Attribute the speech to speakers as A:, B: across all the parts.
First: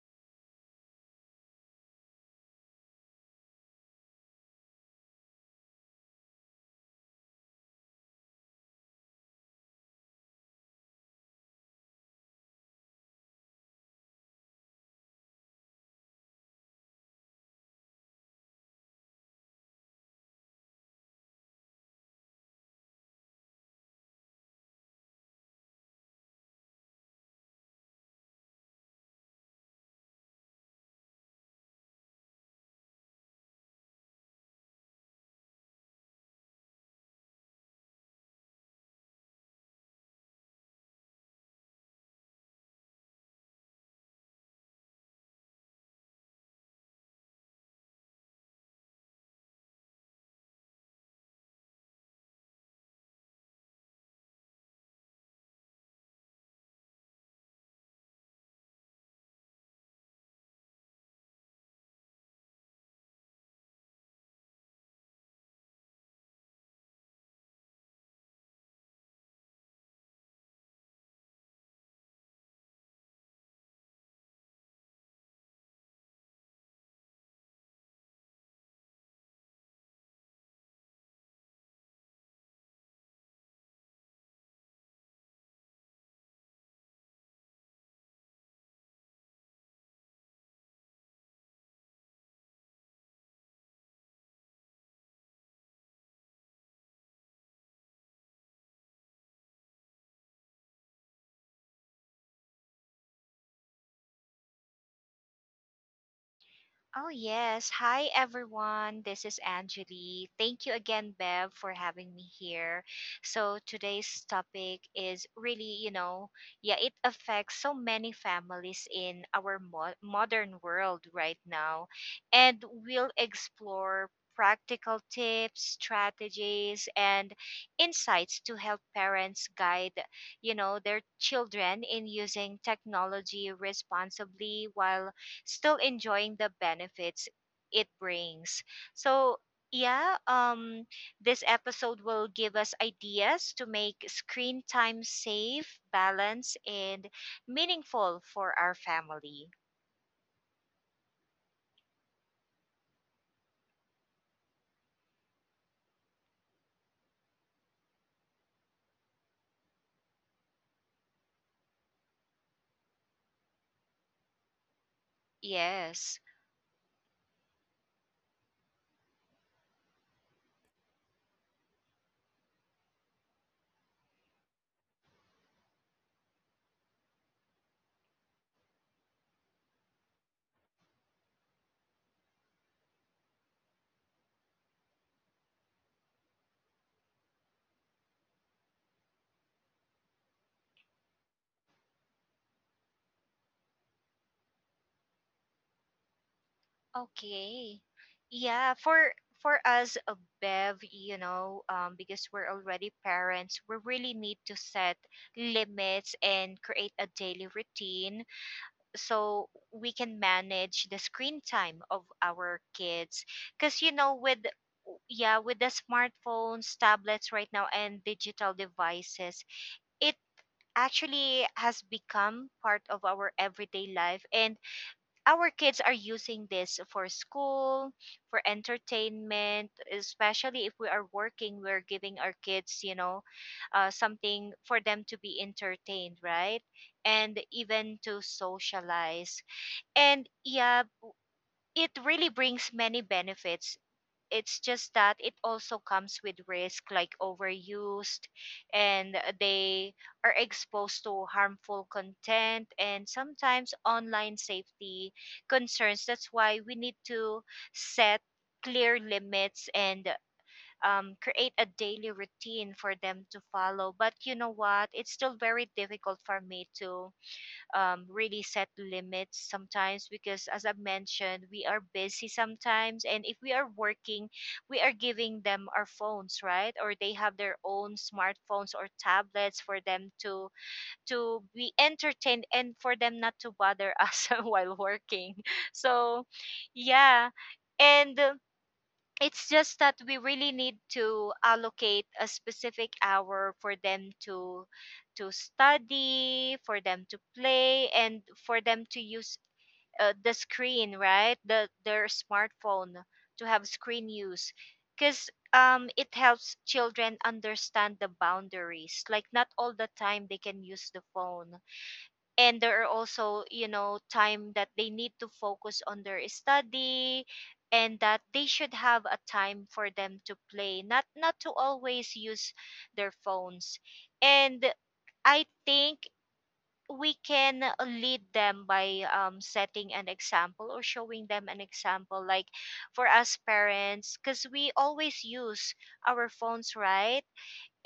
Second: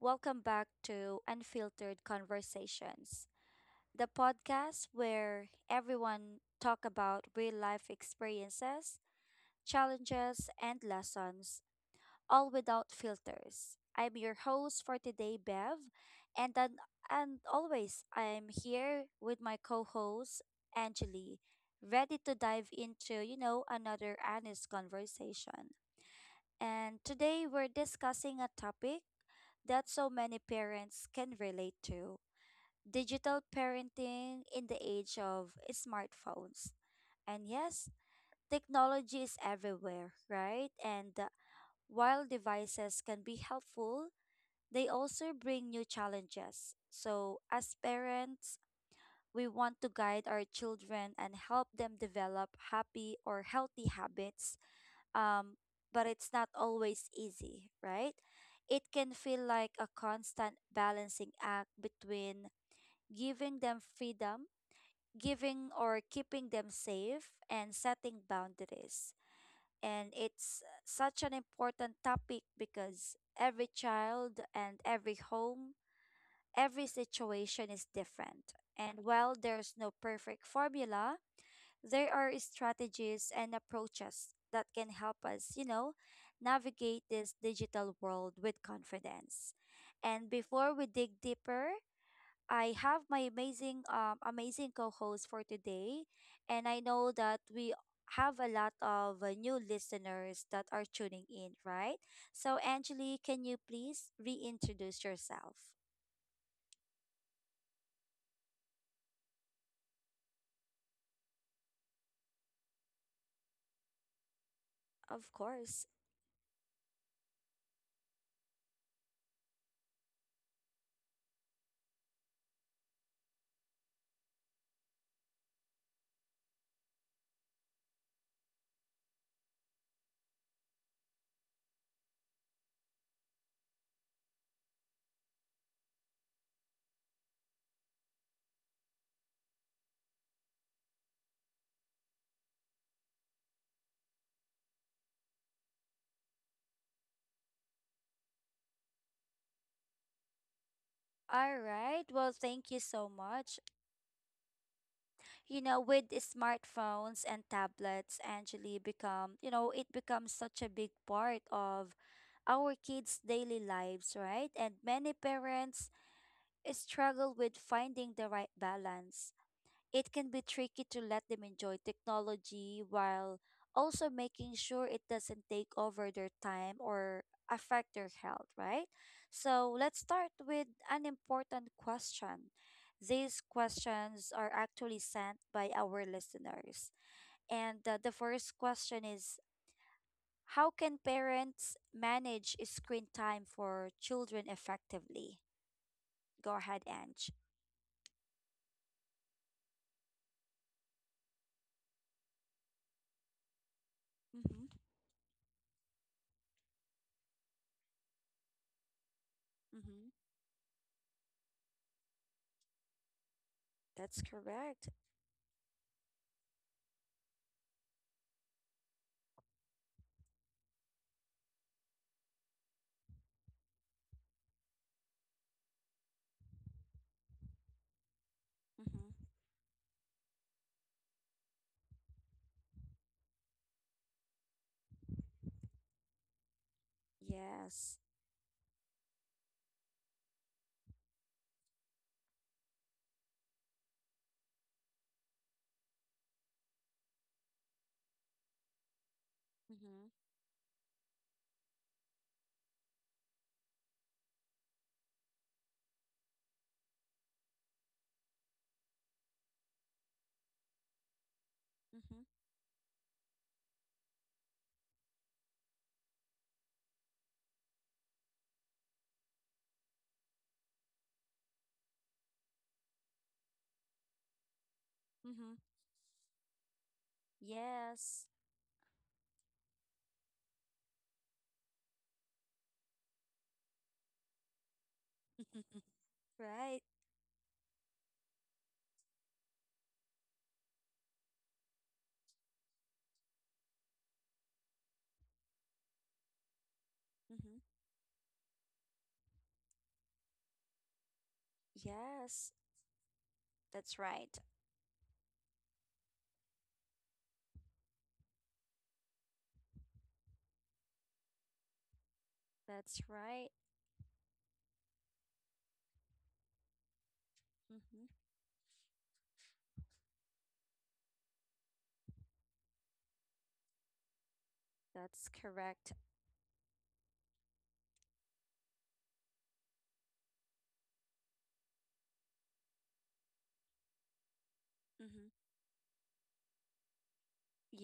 A: Welcome back to Unfiltered Conversations, the podcast where everyone talk about real life experiences, challenges, and lessons, all without filters. I'm your host for today, Bev, and then, and always I'm here with my co-host Angeli, ready to dive into another honest conversation. And today we're discussing a topic that so many parents can relate to digital parenting in the age of smartphones. And yes, technology is everywhere, right? And While devices can be helpful, they also bring new challenges. So, as parents, we want to guide our children and help them develop happy or healthy habits um, but it's not always easy, right? It can feel like a constant balancing act between giving them freedom, giving or keeping them safe, and setting boundaries. And it's such an important topic because every child and every home, every situation is different. And while there's no perfect formula, there are strategies and approaches that can help us navigate this digital world with confidence. And before we dig deeper, I have my amazing co-host for today, and I know that we have a lot of new listeners that are tuning in, right? So Angeli, can you please reintroduce yourself?
B: Oh, yes. Hi, everyone. This is Angeli. Thank you again, Bev, for having me here. So, today's topic is
A: Of
B: really,
A: course.
B: yeah, it affects so many families in our modern world right now. And we'll explore practical tips, strategies, and insights to help parents guide, their children in using technology responsibly while still enjoying the benefits it brings. So, yeah, this episode will give us ideas to make screen time safe, balanced, and meaningful for our family.
A: All right. Well, thank you so much. You know, with the smartphones and tablets actually become you know it becomes such a big part of our kids daily lives, right? And many parents
B: Yes.
A: struggle with finding the right balance. It can be tricky to let them enjoy technology while also making sure it doesn't take over their time or affect their health, right? So let's start with an important question. These questions are actually sent by our listeners. And the first question is, how can parents manage screen time for children effectively? Go ahead, Ange.
B: Okay. Yeah, for us, Bev, because we're already parents, we really need to
A: Mm-hmm.
B: set limits and create a daily routine so we
A: Mm-hmm.
B: can manage the screen time of our kids because you know
A: That's
B: with
A: correct.
B: yeah, with the smartphones, tablets right now and digital devices, it actually has become part of our everyday life, and our kids are using this for school, for
A: Mm-hmm.
B: entertainment, especially if we are working. We're giving our kids, you know, something for them to be entertained, right? And
A: Yes.
B: even to socialize. And yeah, it really brings many benefits. It's just that it also comes with risk, like overused, and they
A: Mm-hmm.
B: are exposed to harmful content and sometimes online safety concerns. That's why we need to set clear limits and create a daily
A: Mm-hmm.
B: routine for them to follow. But you know what? It's still very difficult for me to really set limits sometimes, because as I mentioned, we are busy sometimes, and if we are working, we are giving
A: Mm-hmm.
B: them our phones, right? Or they have their own
A: Yes.
B: smartphones or tablets for them to be entertained and for them not to bother us while working. So
A: Right.
B: yeah. And it's just that we really need to allocate a specific hour for them to study, for them to
A: Mm-hmm.
B: play, and for them to use the screen, right? Their
A: Yes.
B: smartphone, to have
A: That's
B: screen
A: right.
B: use. Because it helps children understand the boundaries, like not all the time they can use the phone, and there are
A: That's
B: also,
A: right.
B: you know, time that they need to focus on their study, and
A: Mm-hmm.
B: that they should have a time for them to play, not to always use their phones. And
A: That's
B: I
A: correct.
B: think we can lead them by setting an example or showing them an example, like for us parents, because we always
A: Mm-hmm.
B: use our phones, right?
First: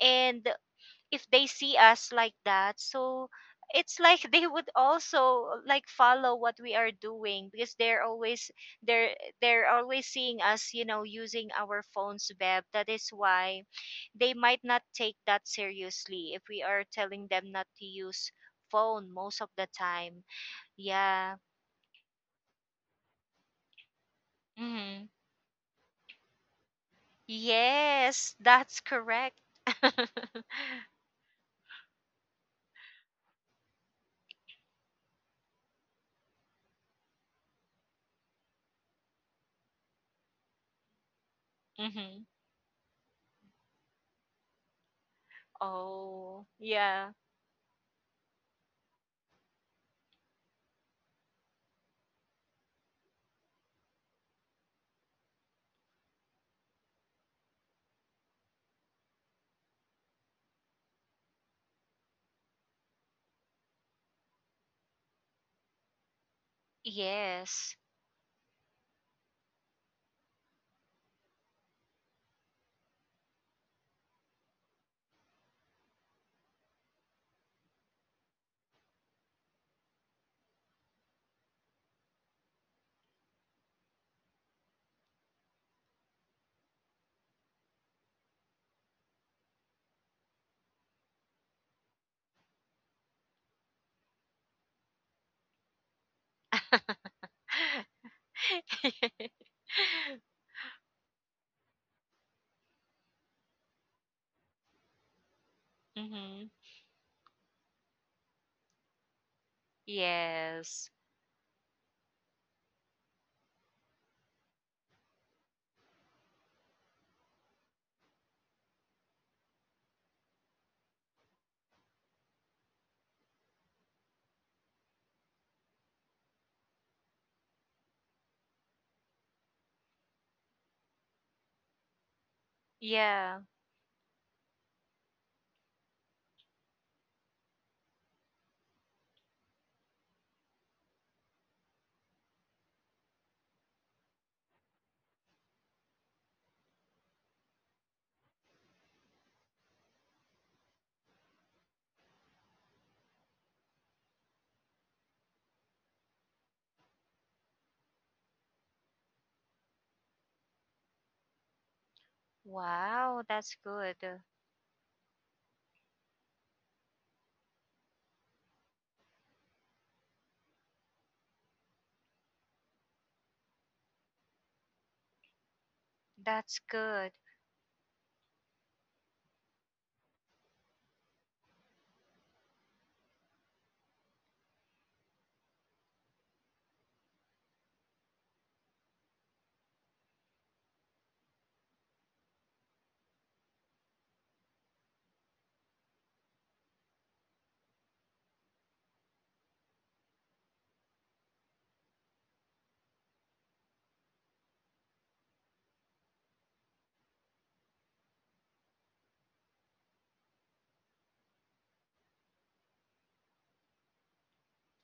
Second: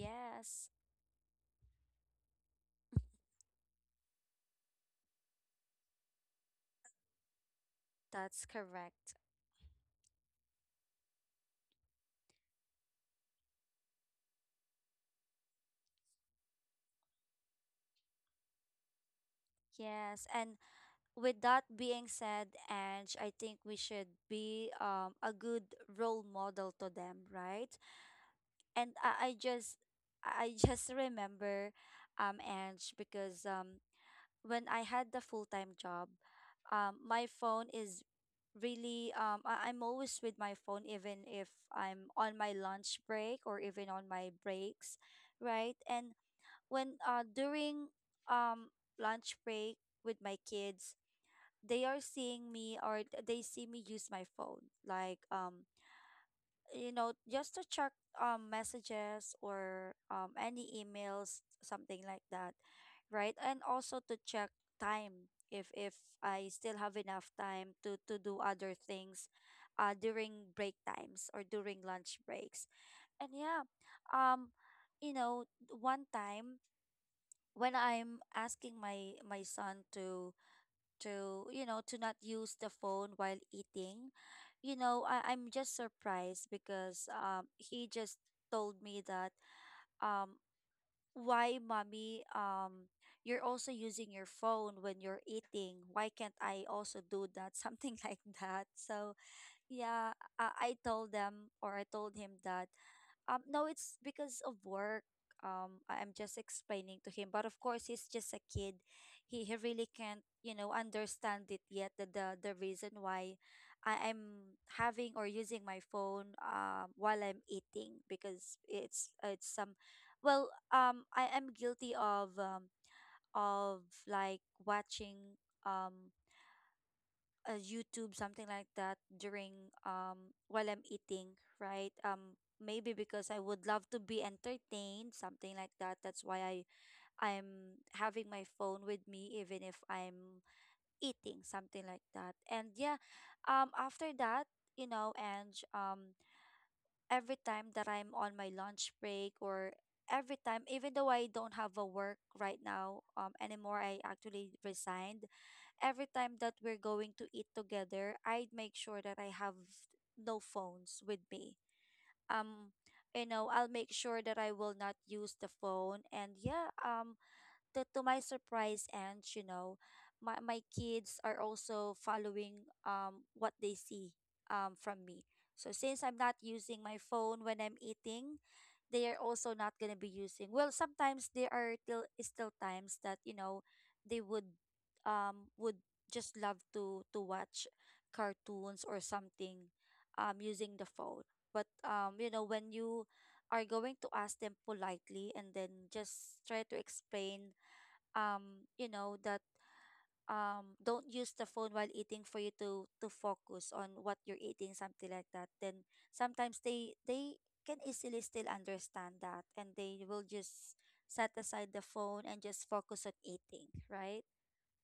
B: And if they see us like that, so it's like they would also like follow what we are doing, because they're
A: That's
B: always, they're
A: correct.
B: they're always seeing us, you know, using our phones, Beb. That is why they might not take that seriously if we are telling them not to use phone most of the time.
A: Yes. And
B: Yeah.
A: with that being said, Ange, I think we should be
B: Mm-hmm.
A: a good role model to them, right?
B: Yes, that's
A: And I, I
B: correct.
A: just I just remember Ange, because when I had the full-time job, my phone is I'm always with my phone even if I'm
B: Mm-hmm.
A: on my lunch break or even on my breaks, right? And
B: Oh,
A: when
B: yeah.
A: during um lunch break with my kids, they are seeing me or they see me use my phone like just to check messages or any emails, something like that, right? And also to check time if I still have enough time
B: Yes.
A: to do other things during break times or during lunch breaks. And yeah, um one time when I'm asking my son to not use the phone while eating, you know, I'm just surprised because he just told me that um why mommy, you're also using your phone when you're eating, why can't I also do that? Something like that. So yeah, i, I told them, or I told him, that no, it's because of work. I'm just
B: Mm-hmm.
A: explaining to him, but of course, he's just a kid. He really can't, you know,
B: Yes.
A: understand it yet. The reason why I am having or using my phone while I'm eating, because I am guilty of of like watching um a YouTube, something like that, during while I'm eating, right? Maybe because I
B: Yeah.
A: would love to be entertained, something like that. That's why I'm having my phone with me, even if I'm eating, something like that. And yeah, after that, you know, and every time that I'm on my lunch break, or every time, even though I don't have a work right now, anymore, I actually resigned, every time that we're going to eat together, I'd make sure that I have no phones with me. Um,
B: Wow, that's
A: I'll make
B: good.
A: sure that I will not use the phone. And yeah, to my surprise, and my, my kids are also following what they see from me. So since I'm not
B: That's
A: using my
B: good.
A: phone when I'm eating, they are also not going to be using. Well, sometimes there are till still times that, you know, they would um would just love to watch cartoons or something using the phone. But you know, when you are going to ask them politely and then just try to explain, that, don't use the phone while eating for you to focus on what you're eating, something like that, then sometimes they can easily still understand that, and they will just set aside the phone and just focus on eating, right?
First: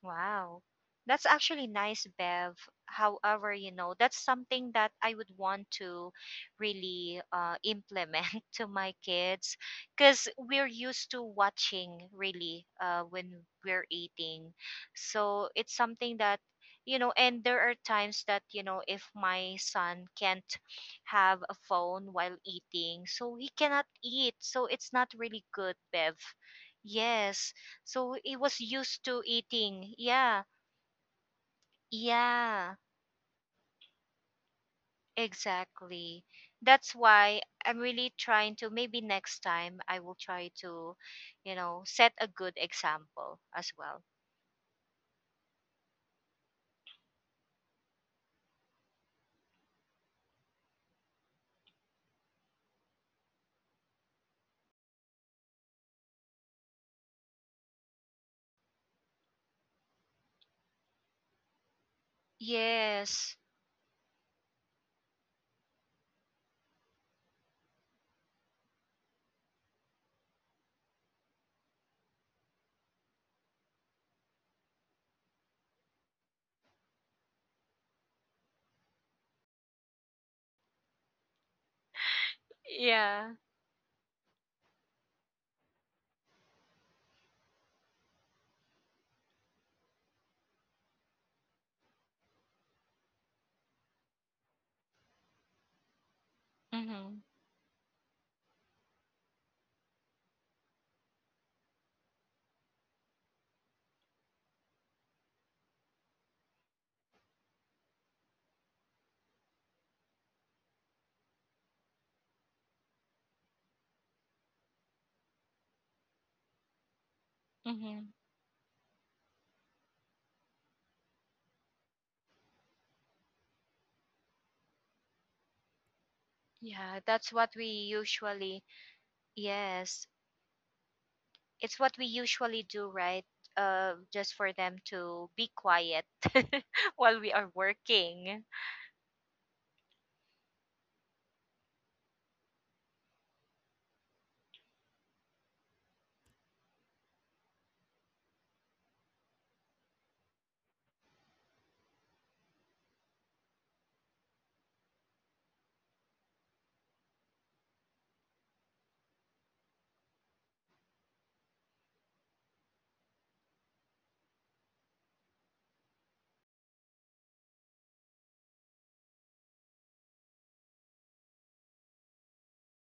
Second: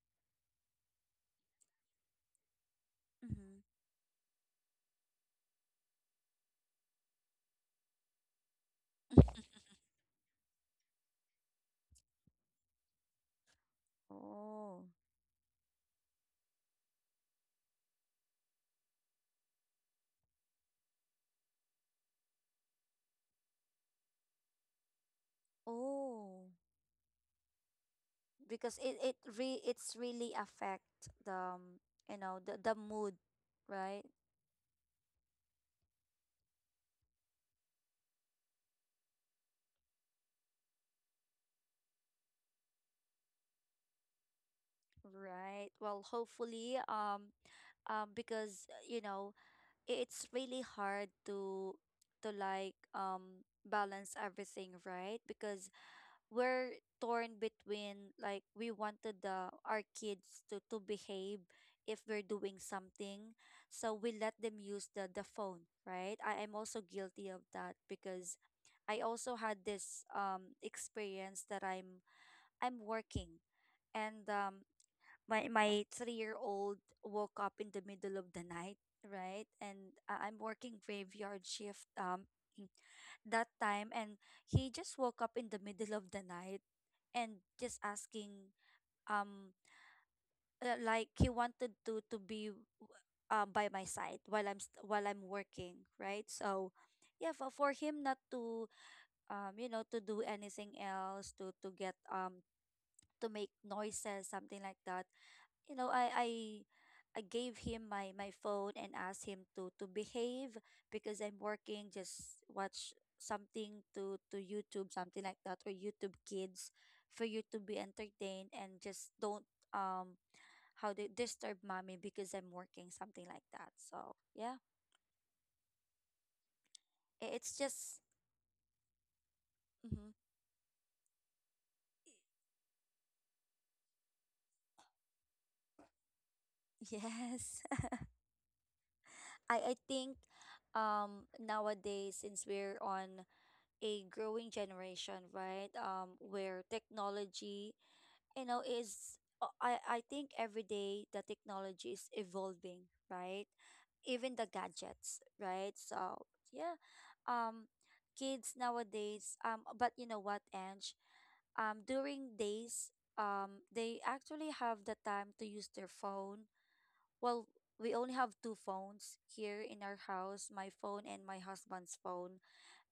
B: Wow. That's actually nice, Bev. However,
A: Mm-hmm.
B: you know, that's something that I would want to really implement to my kids, because we're used to watching really when we're eating.
A: Oh.
B: So it's something that, you know, and there are times that, you know, if my son can't have a phone while eating, so he cannot eat. So it's not really good, Bev.
A: Oh,
B: Yes. So he was
A: because it
B: used
A: it
B: to
A: re
B: eating.
A: it's really
B: Yeah.
A: affect the
B: Yeah.
A: mood, right?
B: Exactly. That's why I'm really trying to maybe next time I will try to, you know, set a good example as well.
A: Right, well, hopefully, because you know, it's really hard to like balance everything, right? Because we're torn between, like, we wanted the our kids to behave if we're doing something,
B: Yes.
A: so we let them use the phone, right? I am also guilty of that, because I also had this experience that I'm working, and my my 3-year old woke up in the middle of the night, right? And I'm working graveyard shift
B: Yeah.
A: that time, and he just woke up in the middle of the night and just asking um like he wanted to be by my side while I'm while I'm working, right? So
B: Mhm.
A: yeah, for him not to to do anything else to get to make noises, something like that. You know, I gave him my my phone and asked him to behave, because I'm working. Just watch something to YouTube, something like that, or YouTube Kids, for you to be
B: Mhm.
A: entertained, and just don't um how they disturb mommy, because I'm working, something like that. So yeah,
B: Yeah,
A: I-
B: that's what
A: it's
B: we
A: just
B: usually. Yes.
A: mhm.
B: It's what we usually do, right? Uh, just for them to be quiet while we are
A: Yes.
B: working.
A: I think nowadays, since we're on a growing generation, right? Where technology, you know, is I think every day the technology is evolving, right? Even the gadgets, right? So yeah, um kids nowadays, but you know what, Ange, during days, they actually have the time to use their phone. Well, we only have two phones here in our house, my phone and my husband's phone.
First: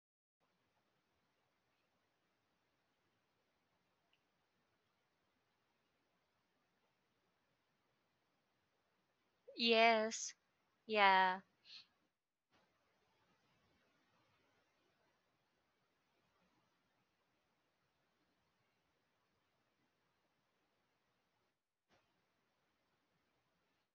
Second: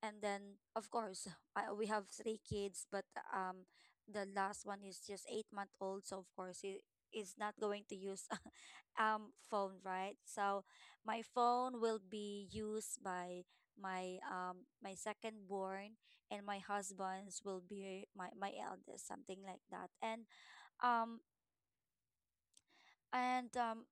A: And then, of course, we have three kids, but um the last one is just 8-month old, so of course he is not going to use phone, right?
B: Yes.
A: So my
B: Yeah.
A: phone will be used by my second born, and my husband's will be my eldest, something like that. Um and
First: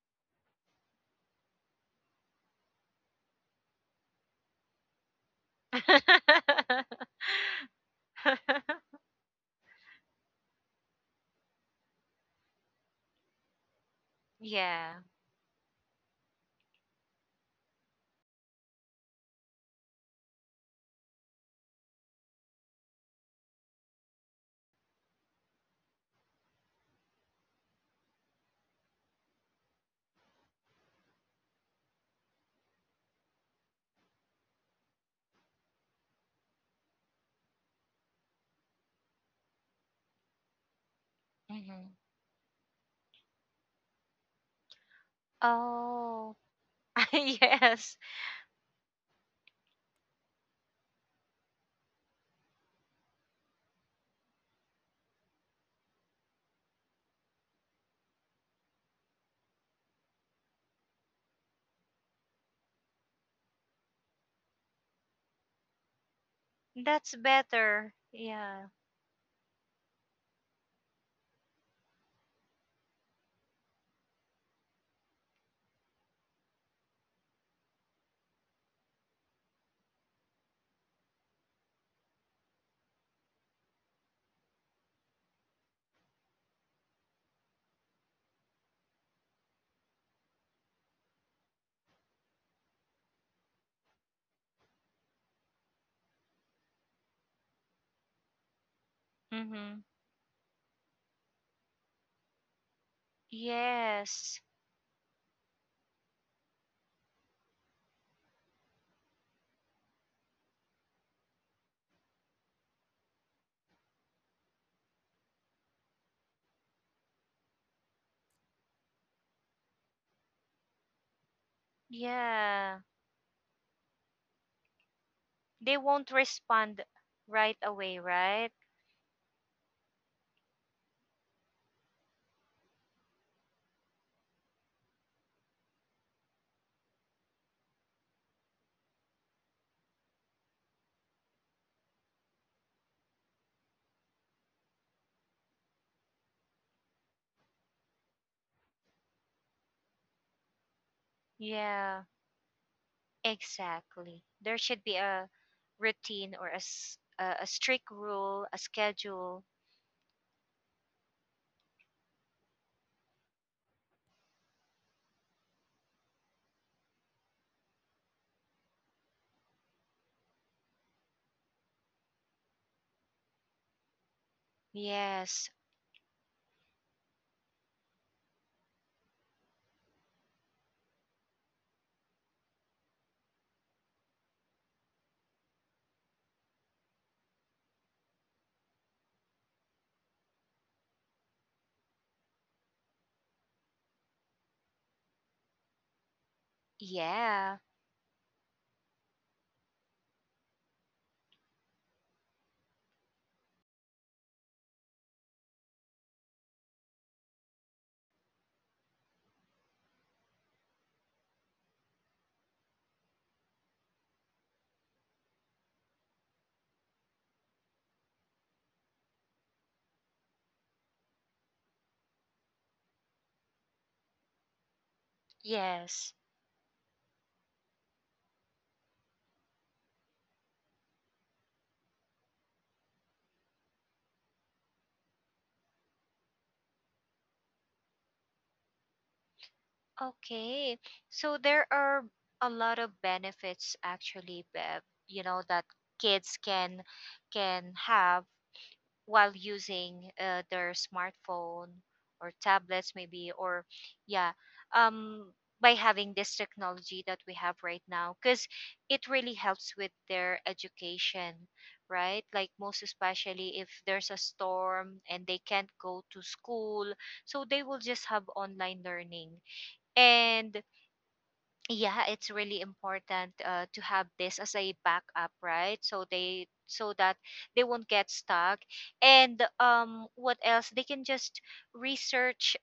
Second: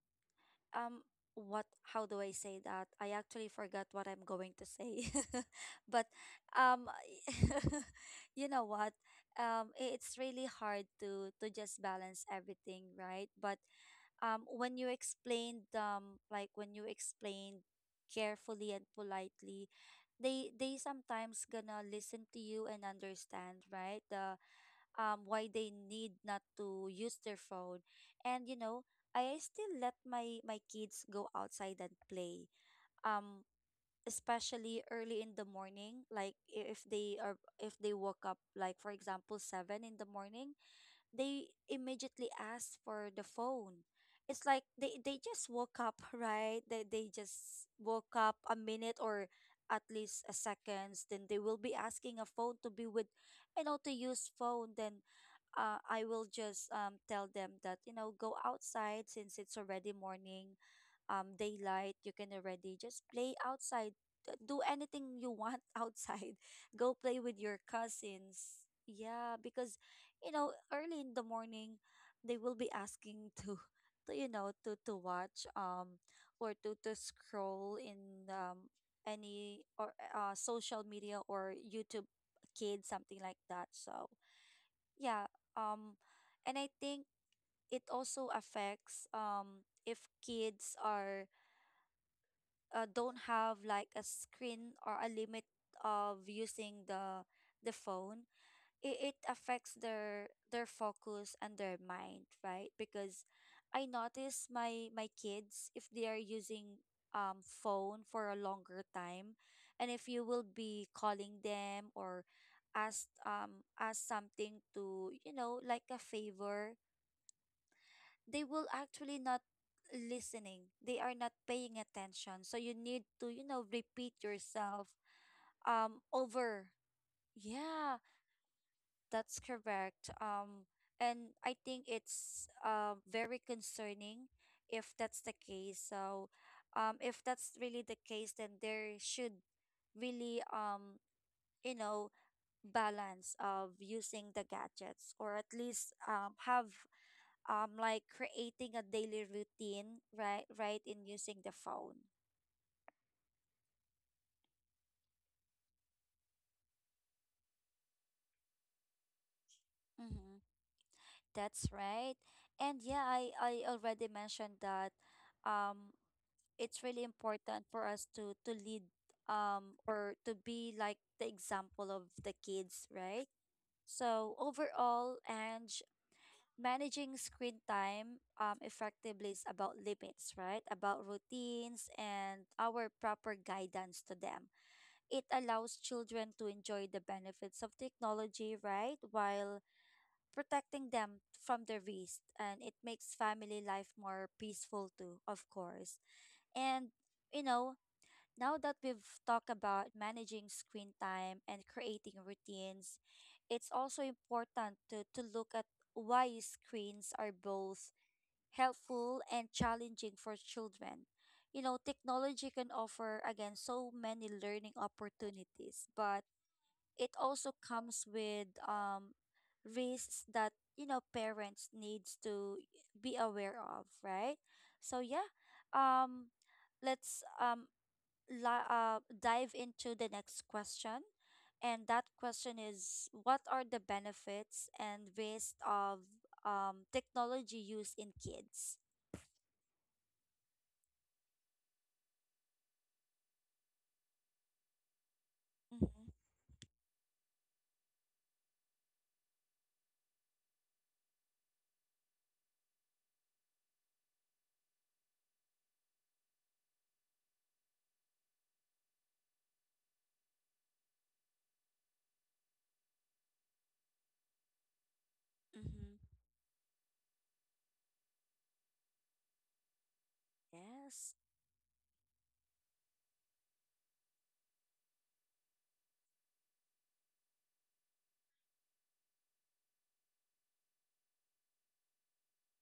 A: um what, how do I say that? I actually forgot what I'm going to say. But um you know what? It's really hard to just balance everything, right? But when you
B: Yeah.
A: explained, when you explained carefully and politely, they sometimes gonna listen to you and understand, right? The why they need not to use their phone. And you know, I still let my kids go outside and play. Um, especially early in the morning, like if they are, if they woke up, like, for example, 7 in the morning, they
B: Hmm.
A: immediately ask for the phone. It's like they just woke up,
B: Oh,
A: right? They just
B: yes.
A: woke up a minute, or at least a seconds, then they will be asking a phone to be with, you know, to use phone. Then I will just tell them that, you know, go outside, since it's already morning, daylight. You can already just play outside. Do anything you want outside. Go
B: That's
A: play with your
B: better.
A: cousins.
B: Yeah.
A: Yeah, because, you know, early in the morning, they will be asking to, to, you know, to, watch or to scroll in any or social media or YouTube Kids, something like that. So yeah, um, and I think it also affects if kids are don't have like a screen or a limit of using the phone, it affects
B: Mm-hmm.
A: their focus and their mind, right? Because I
B: Yes.
A: notice my kids, if they are using phone for a longer time, and if you will be calling them or ask ask something to, you know, like a favor, they will actually not listening, they are not paying attention, so you
B: Yeah.
A: need to, you know, repeat yourself
B: They won't
A: over.
B: respond right
A: Yeah.
B: away, right?
A: That's correct. And I think it's very concerning if that's the case. So, if that's really the case, then there should really, you know, balance of using the gadgets, or at least have like creating a daily routine, right? Right in using the phone.
B: Yeah. Exactly. There should be a routine or a, a strict rule, a schedule.
A: Mm-hmm. That's right. And yeah, I already mentioned that. Um, it's really important for us to lead or to be like the example of the kids, right? So overall,
B: Yes.
A: and managing screen time effectively is about limits, right? About routines and our proper guidance to them. It allows children to enjoy the benefits of technology, right? While protecting them from the risk, and it makes family life more peaceful too, of course. And you
B: Yeah.
A: know, now that we've talked about managing screen time and creating routines, it's also important to look at why screens are both helpful and challenging for children. Technology can offer, again, so many learning opportunities, but it also comes with risks that, parents needs to be aware of, right? So, yeah,
B: Yes.
A: um, let's dive into the next question. And that question is, what are the benefits and waste of technology use in kids?
B: Okay. So there are a lot of benefits actually, Bev, you know, that
A: Mhm.
B: kids can have while using their smartphone or tablets maybe, or yeah, um by having this technology that we have right now, because it really helps with their education, right? Like most especially if there's a storm and they can't go
A: Mm-hmm.
B: to school, so they will just have online learning. And
A: Yes.
B: yeah, it's really important to have this as a backup, right? So they, so that they won't get stuck. And what else, they can just research,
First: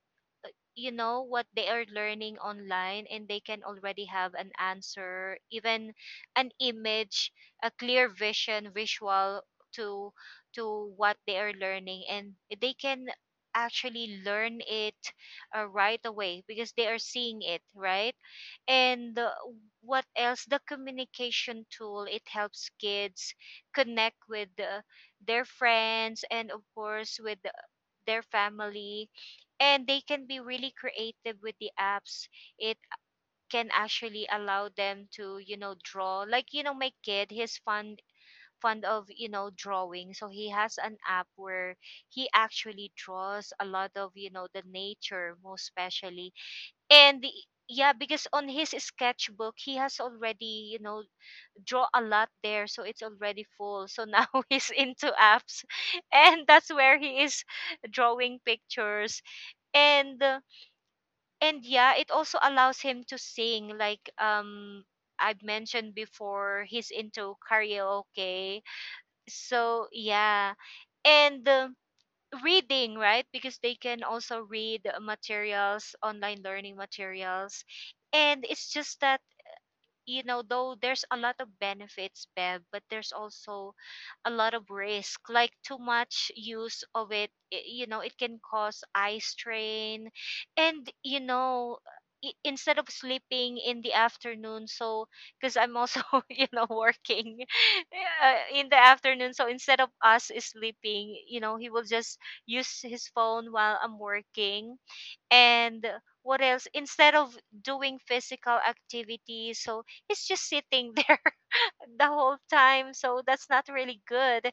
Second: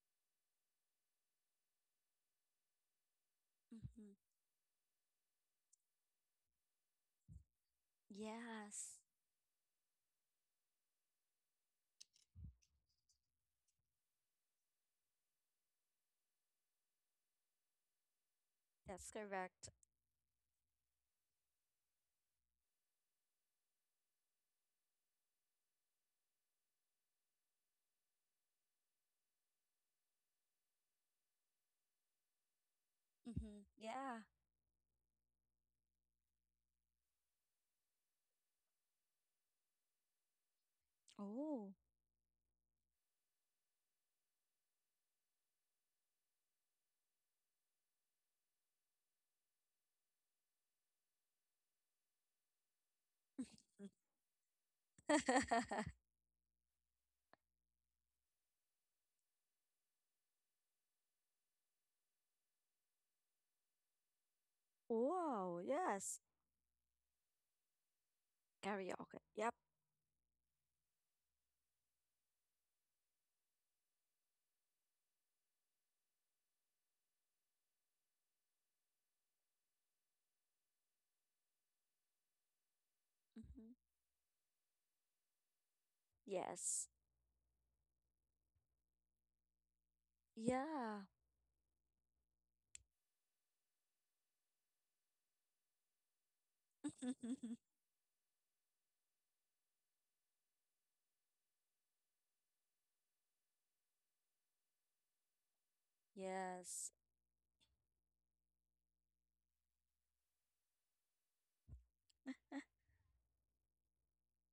B: you know, what they are learning online, and they can
A: Mm-hmm.
B: already have an answer, even an image, a clear vision,
A: Yes.
B: visual to what they are learning, and they can actually learn it right away because they are seeing it, right?
A: That's
B: And
A: correct.
B: what else, the communication tool, it helps kids connect with their friends and of course with their family. And they can be really creative with the apps. It
A: Mm-hmm.
B: can
A: Yeah.
B: actually allow them to, you know, draw, like, you know, my kid, he's fond of, you know, drawing, so he has an app where
A: Oh.
B: he actually draws a lot of, you know, the nature most especially. And the yeah, because on his sketchbook, he has already, you know, draw a lot there, so it's already full, so now he's into apps, and that's where he is drawing pictures. And and yeah, it also allows him to sing, like I've
A: Wow,
B: mentioned
A: yes.
B: before, he's into karaoke,
A: Karaoke. Yep.
B: so yeah. And reading, right? Because they can also read materials online, learning materials. And it's just that, you know, though there's a lot of benefits, Bev, but there's
A: Mm-hmm.
B: also a lot of risk, like too much use
A: Yes.
B: of it, you know, it can cause eye strain. And
A: Yeah.
B: you know, instead of sleeping in the afternoon, so because I'm also you know working, in the afternoon, so instead of us sleeping, you know, he will just use his phone while I'm working. And what else,
A: Yes.
B: instead of doing physical activity, so he's just sitting there the whole time, so that's not really good.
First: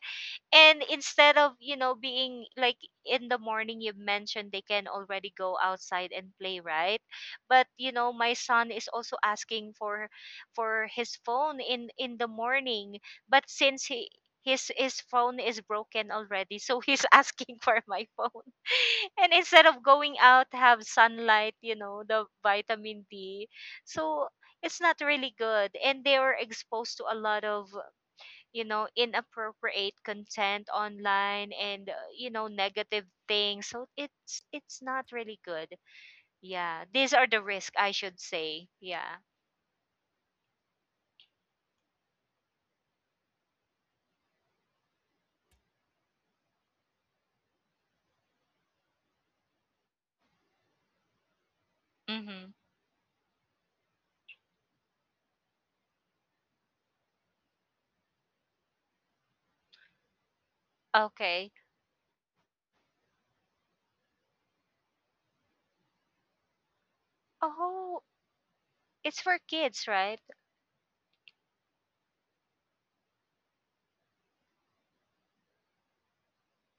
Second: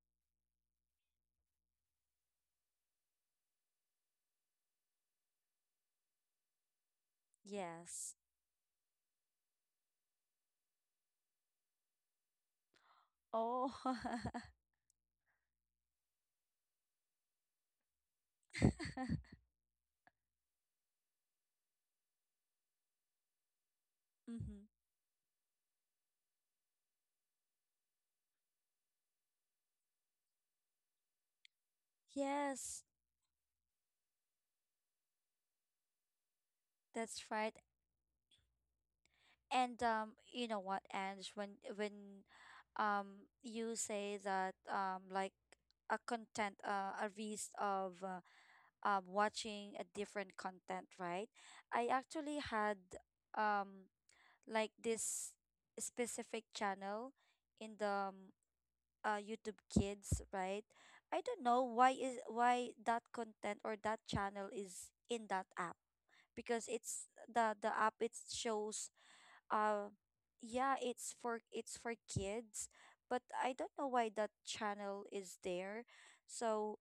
B: And instead of, you know, being like in the morning, you mentioned, they can already go outside and play, right? But you know,
A: Yes.
B: my son is also asking for his phone in the morning. But
A: Oh.
B: since he, his phone is broken already, so he's asking for my phone, and instead of going out, have sunlight, you know, the vitamin D. So
A: Mm-hmm.
B: it's not really good. And they were exposed to a lot of, you know, inappropriate content online and, you know,
A: Yes,
B: negative things, so it's not really good. Yeah, these are
A: that's
B: the
A: right.
B: risks, I should say. Yeah.
A: And you know what, Ange, when you say that like a content, a list of watching a different content, right? I actually
B: Hmm.
A: had um, like this specific channel in the YouTube Kids, right? I don't
B: Okay.
A: know why is why that content or that channel is in that app, because it's the app,
B: Oh,
A: it shows,
B: it's for
A: uh
B: kids, right?
A: yeah, it's for kids. But I don't know why that channel is there. So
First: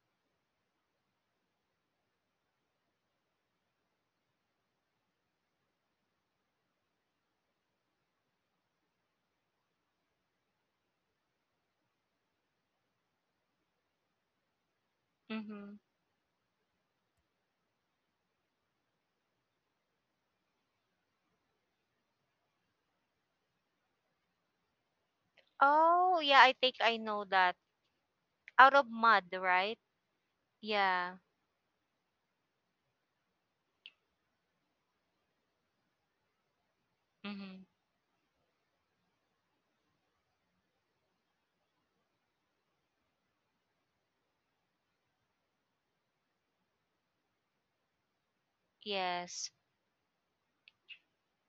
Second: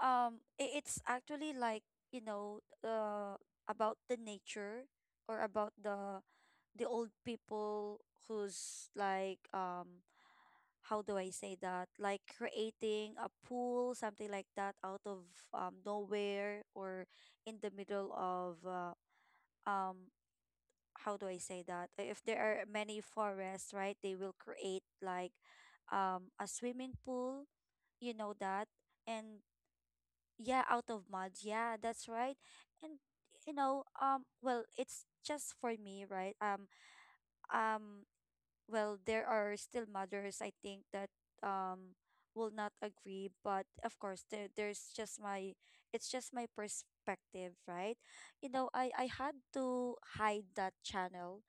A: it's actually like, you know uh about the nature or about the old people who's like, how do I say that, like creating a pool, something like that, out of
B: Hmm.
A: nowhere, or in the middle of, um how do I say that. If there are many forests, right, they will create like
B: Oh, yeah,
A: a
B: I think I
A: swimming
B: know
A: pool,
B: that.
A: you know that.
B: Out of mud,
A: And
B: right?
A: yeah, out of
B: Yeah.
A: mud, yeah, that's right. And you know, well, it's just for me, right?
B: Hmm.
A: Um well, there are still mothers, I think, that um will not agree, but of course, there, there's just my it's just my perspective, right? I had
B: Yes.
A: to hide that channel,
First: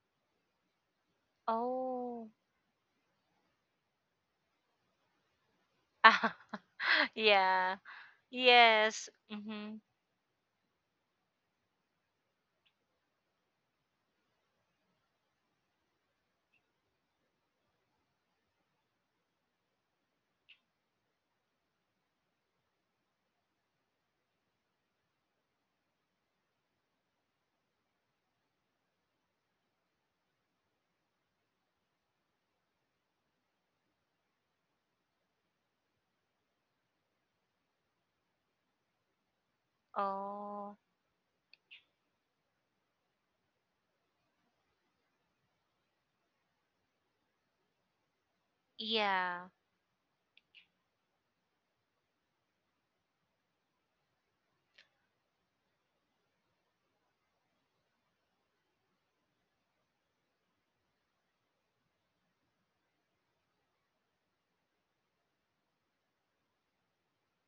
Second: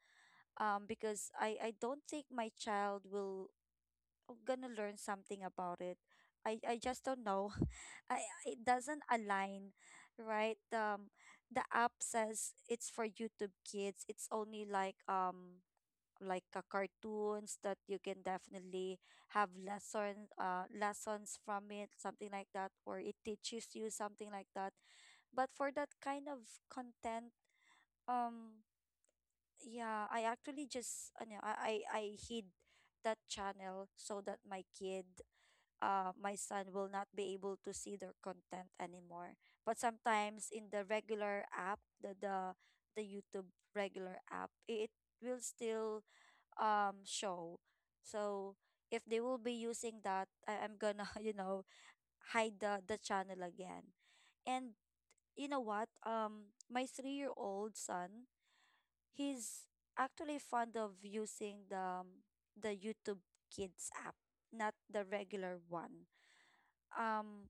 A: because I don't think
B: Oh,
A: my child will gonna learn something about it.
B: ah,
A: I just don't know.
B: yeah,
A: I it doesn't
B: yes.
A: align,
B: Hmm.
A: right? The app says it's for YouTube Kids. It's only like, like cartoons that you can definitely have lessons from it, something like that, or it teaches you something like that. But for that kind of content, um, yeah, I actually just no, I hid that channel so that my kid my son will not be able to see their content anymore. But sometimes in
B: Oh,
A: the regular app, the the YouTube regular app, it will still show. So if they will
B: yeah.
A: be using that, I'm gonna hide the channel again. And you know what? My three-year-old son, he's actually fond of using um, the YouTube Kids app, not the regular one. Um,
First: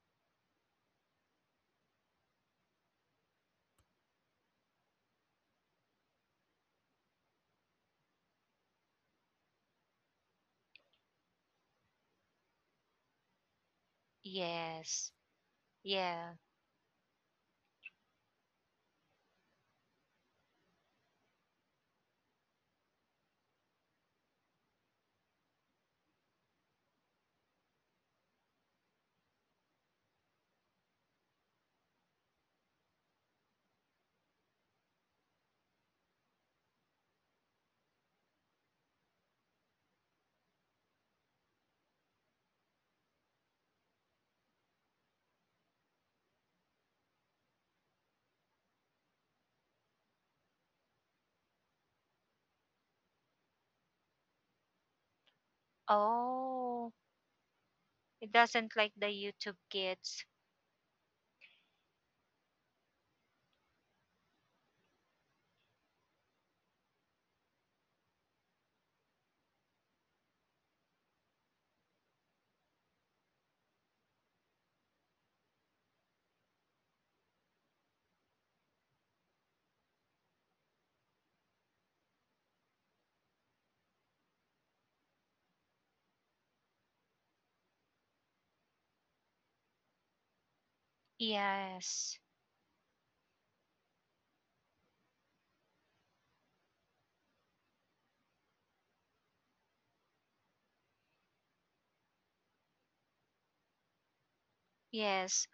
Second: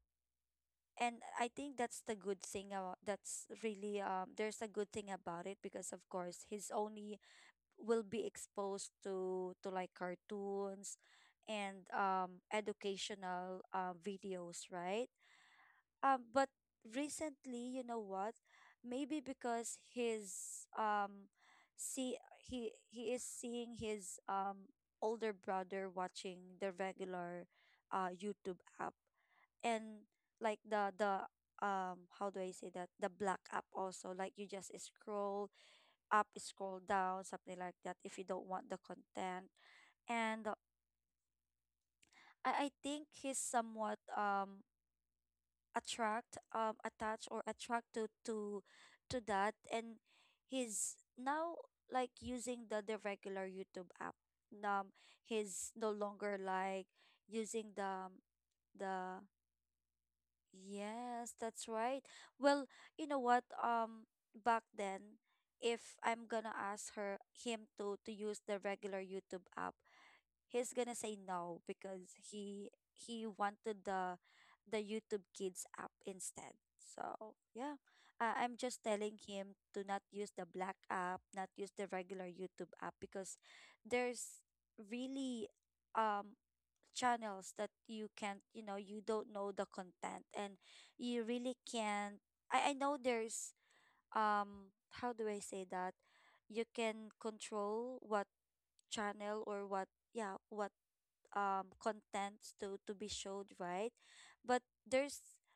A: and I think that's the good thing about, that's really, there's a good thing about it, because of course his only will be exposed to, like cartoons and educational videos, right?
B: Yes. Yeah.
A: But recently, you know what, maybe because his see, he is seeing his older brother watching the regular YouTube app, and like the how do I say that, the black app, also like, you just scroll up, scroll down, something like that, if you don't want the content. And I think he's somewhat, attract attached or attracted to that. And he's now, like, using the regular YouTube app. um he's no longer like
B: Oh,
A: using
B: it doesn't like the
A: the
B: YouTube kids.
A: Yes, that's right. Well, you know what? Back then, if I'm gonna ask her him to use the regular YouTube app, he's gonna say no, because he wanted the YouTube Kids app instead. So yeah, I'm just telling him to not use the black app, not use the regular YouTube app, because there's really, um channels that you don't know the content, and you really can't.
B: Yes.
A: I know there's, um how do I say that, you can control what channel or what yeah, what contents to be showed, right? But there's
B: Yes.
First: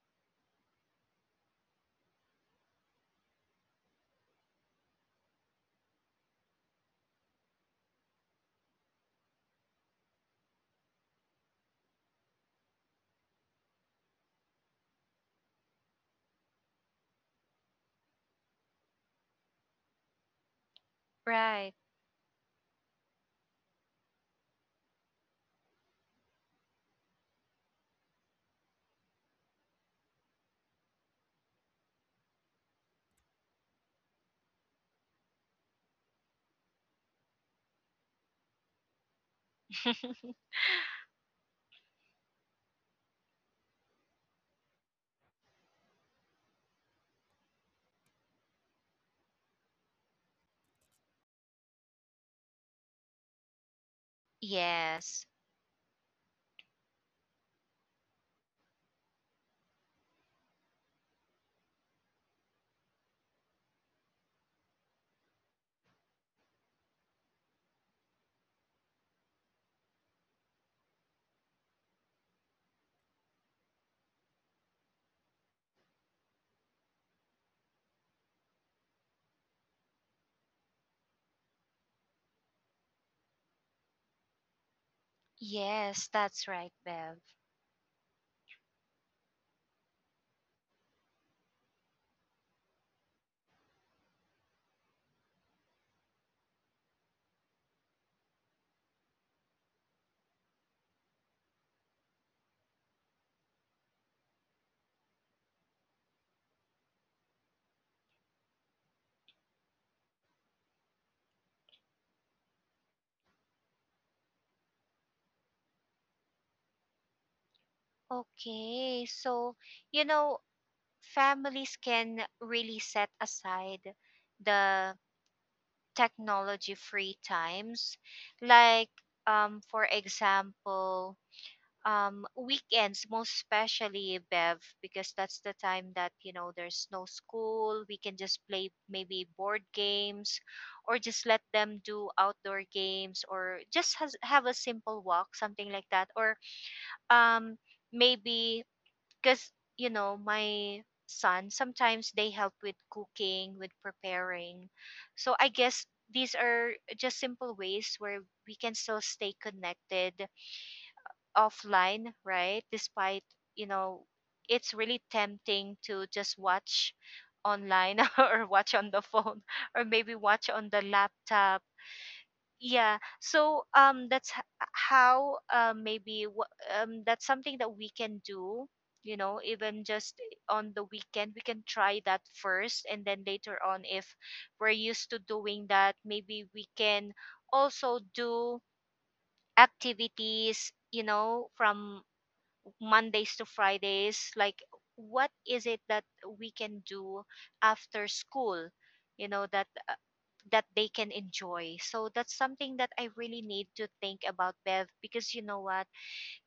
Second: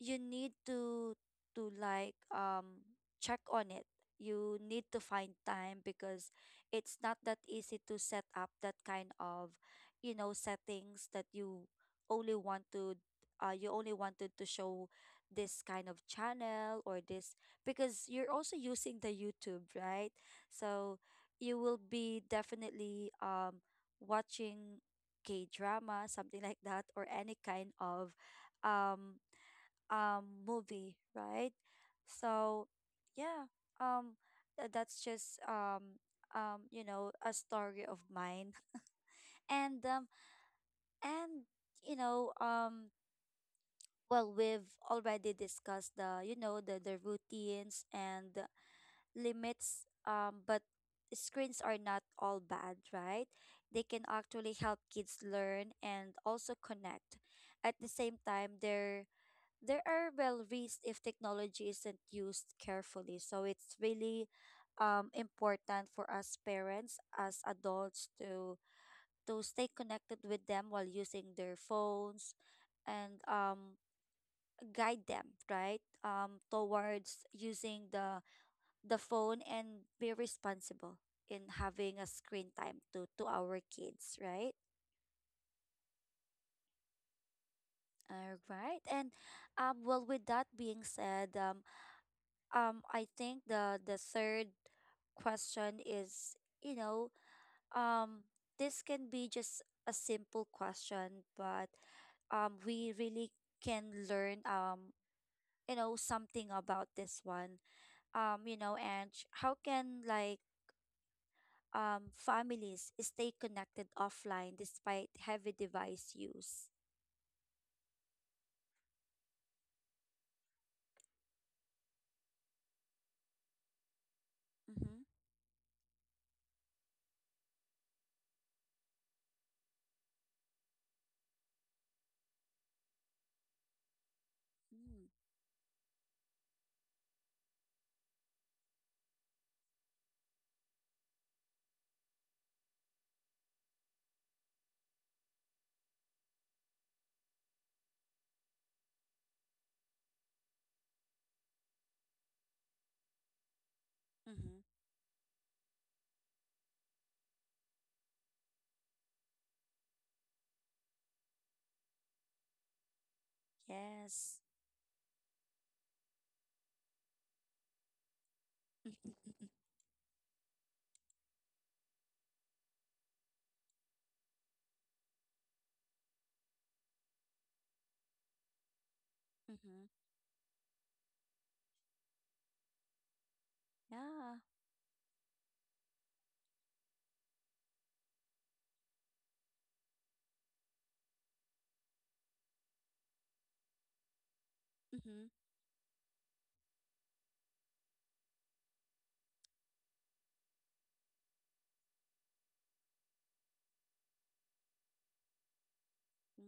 A: you need to like, check on it. You need to find time, because it's not that easy to set up that kind of, settings that you only want to, you only wanted to show this kind of channel or this, because you're also using the YouTube, right? So you
B: Right.
A: will be definitely, watching K drama, something like that, or any kind of, um movie, right? So yeah, um that's just a story of mine. And um and you know, well, we've already discussed, the routines and the limits, but screens are not all bad, right? They can actually help kids
B: Yes.
A: learn and also connect. At the same time, they're there are, well, risks if technology isn't used carefully. So it's really, important for us parents as adults to stay connected with them while using their phones, and guide them, right, towards using the phone and be responsible in having a screen time to our kids, right?
B: Yes, that's right, Bev.
A: All right. And well, with that being said, I think the third question is, you know, um this can be just a simple question, but we really can learn, something about this one. How can like, families stay connected offline despite heavy device use?
B: Okay. So, you know, families can really set aside the
A: Mhm.
B: technology free times. Like, for example, weekends most especially, Bev,
A: Mm.
B: because that's the time that, you know, there's no school. We can just play, maybe board games, or just let them do outdoor games, or just have a simple walk, something like that, or um maybe because, you know, my son, sometimes they help with cooking, with
A: Mhm.
B: preparing. So I guess these are just simple ways where we can still stay connected offline, right? Despite, you know,
A: Yes.
B: it's really tempting to just watch online or watch on the phone or maybe watch on the laptop. Yeah. So that's how, uh, maybe, that's something that we can do, you know, even
A: Mhm.
B: just on the weekend. We can try that first, and then later on, if
A: Yeah.
B: we're used to doing that, maybe we can also do activities, you know, from Mondays to Fridays, like
A: Mhm.
B: what is it that we can do after school, you know, that that they can enjoy. So that's something that I really need to think about, Bev, because you know what,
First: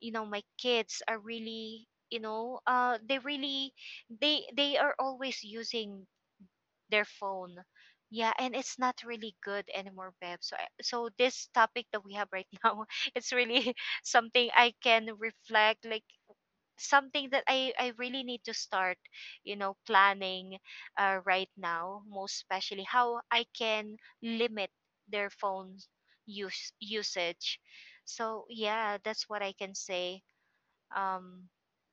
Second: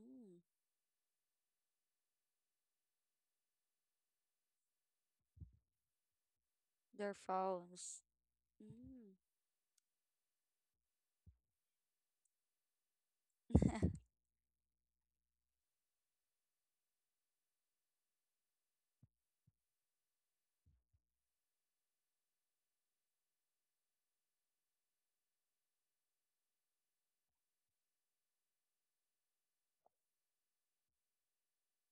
B: you know, my kids are really, you know, they really, they are always using their
A: Their
B: phone.
A: phones.
B: Yeah, and it's not
A: Mm.
B: really good anymore, Bev. So, so this topic that we have right now, it's really something I can reflect, like something that I really need to start, you know, planning right now, most especially how I can limit their phone use usage. So yeah, that's what I can say, um,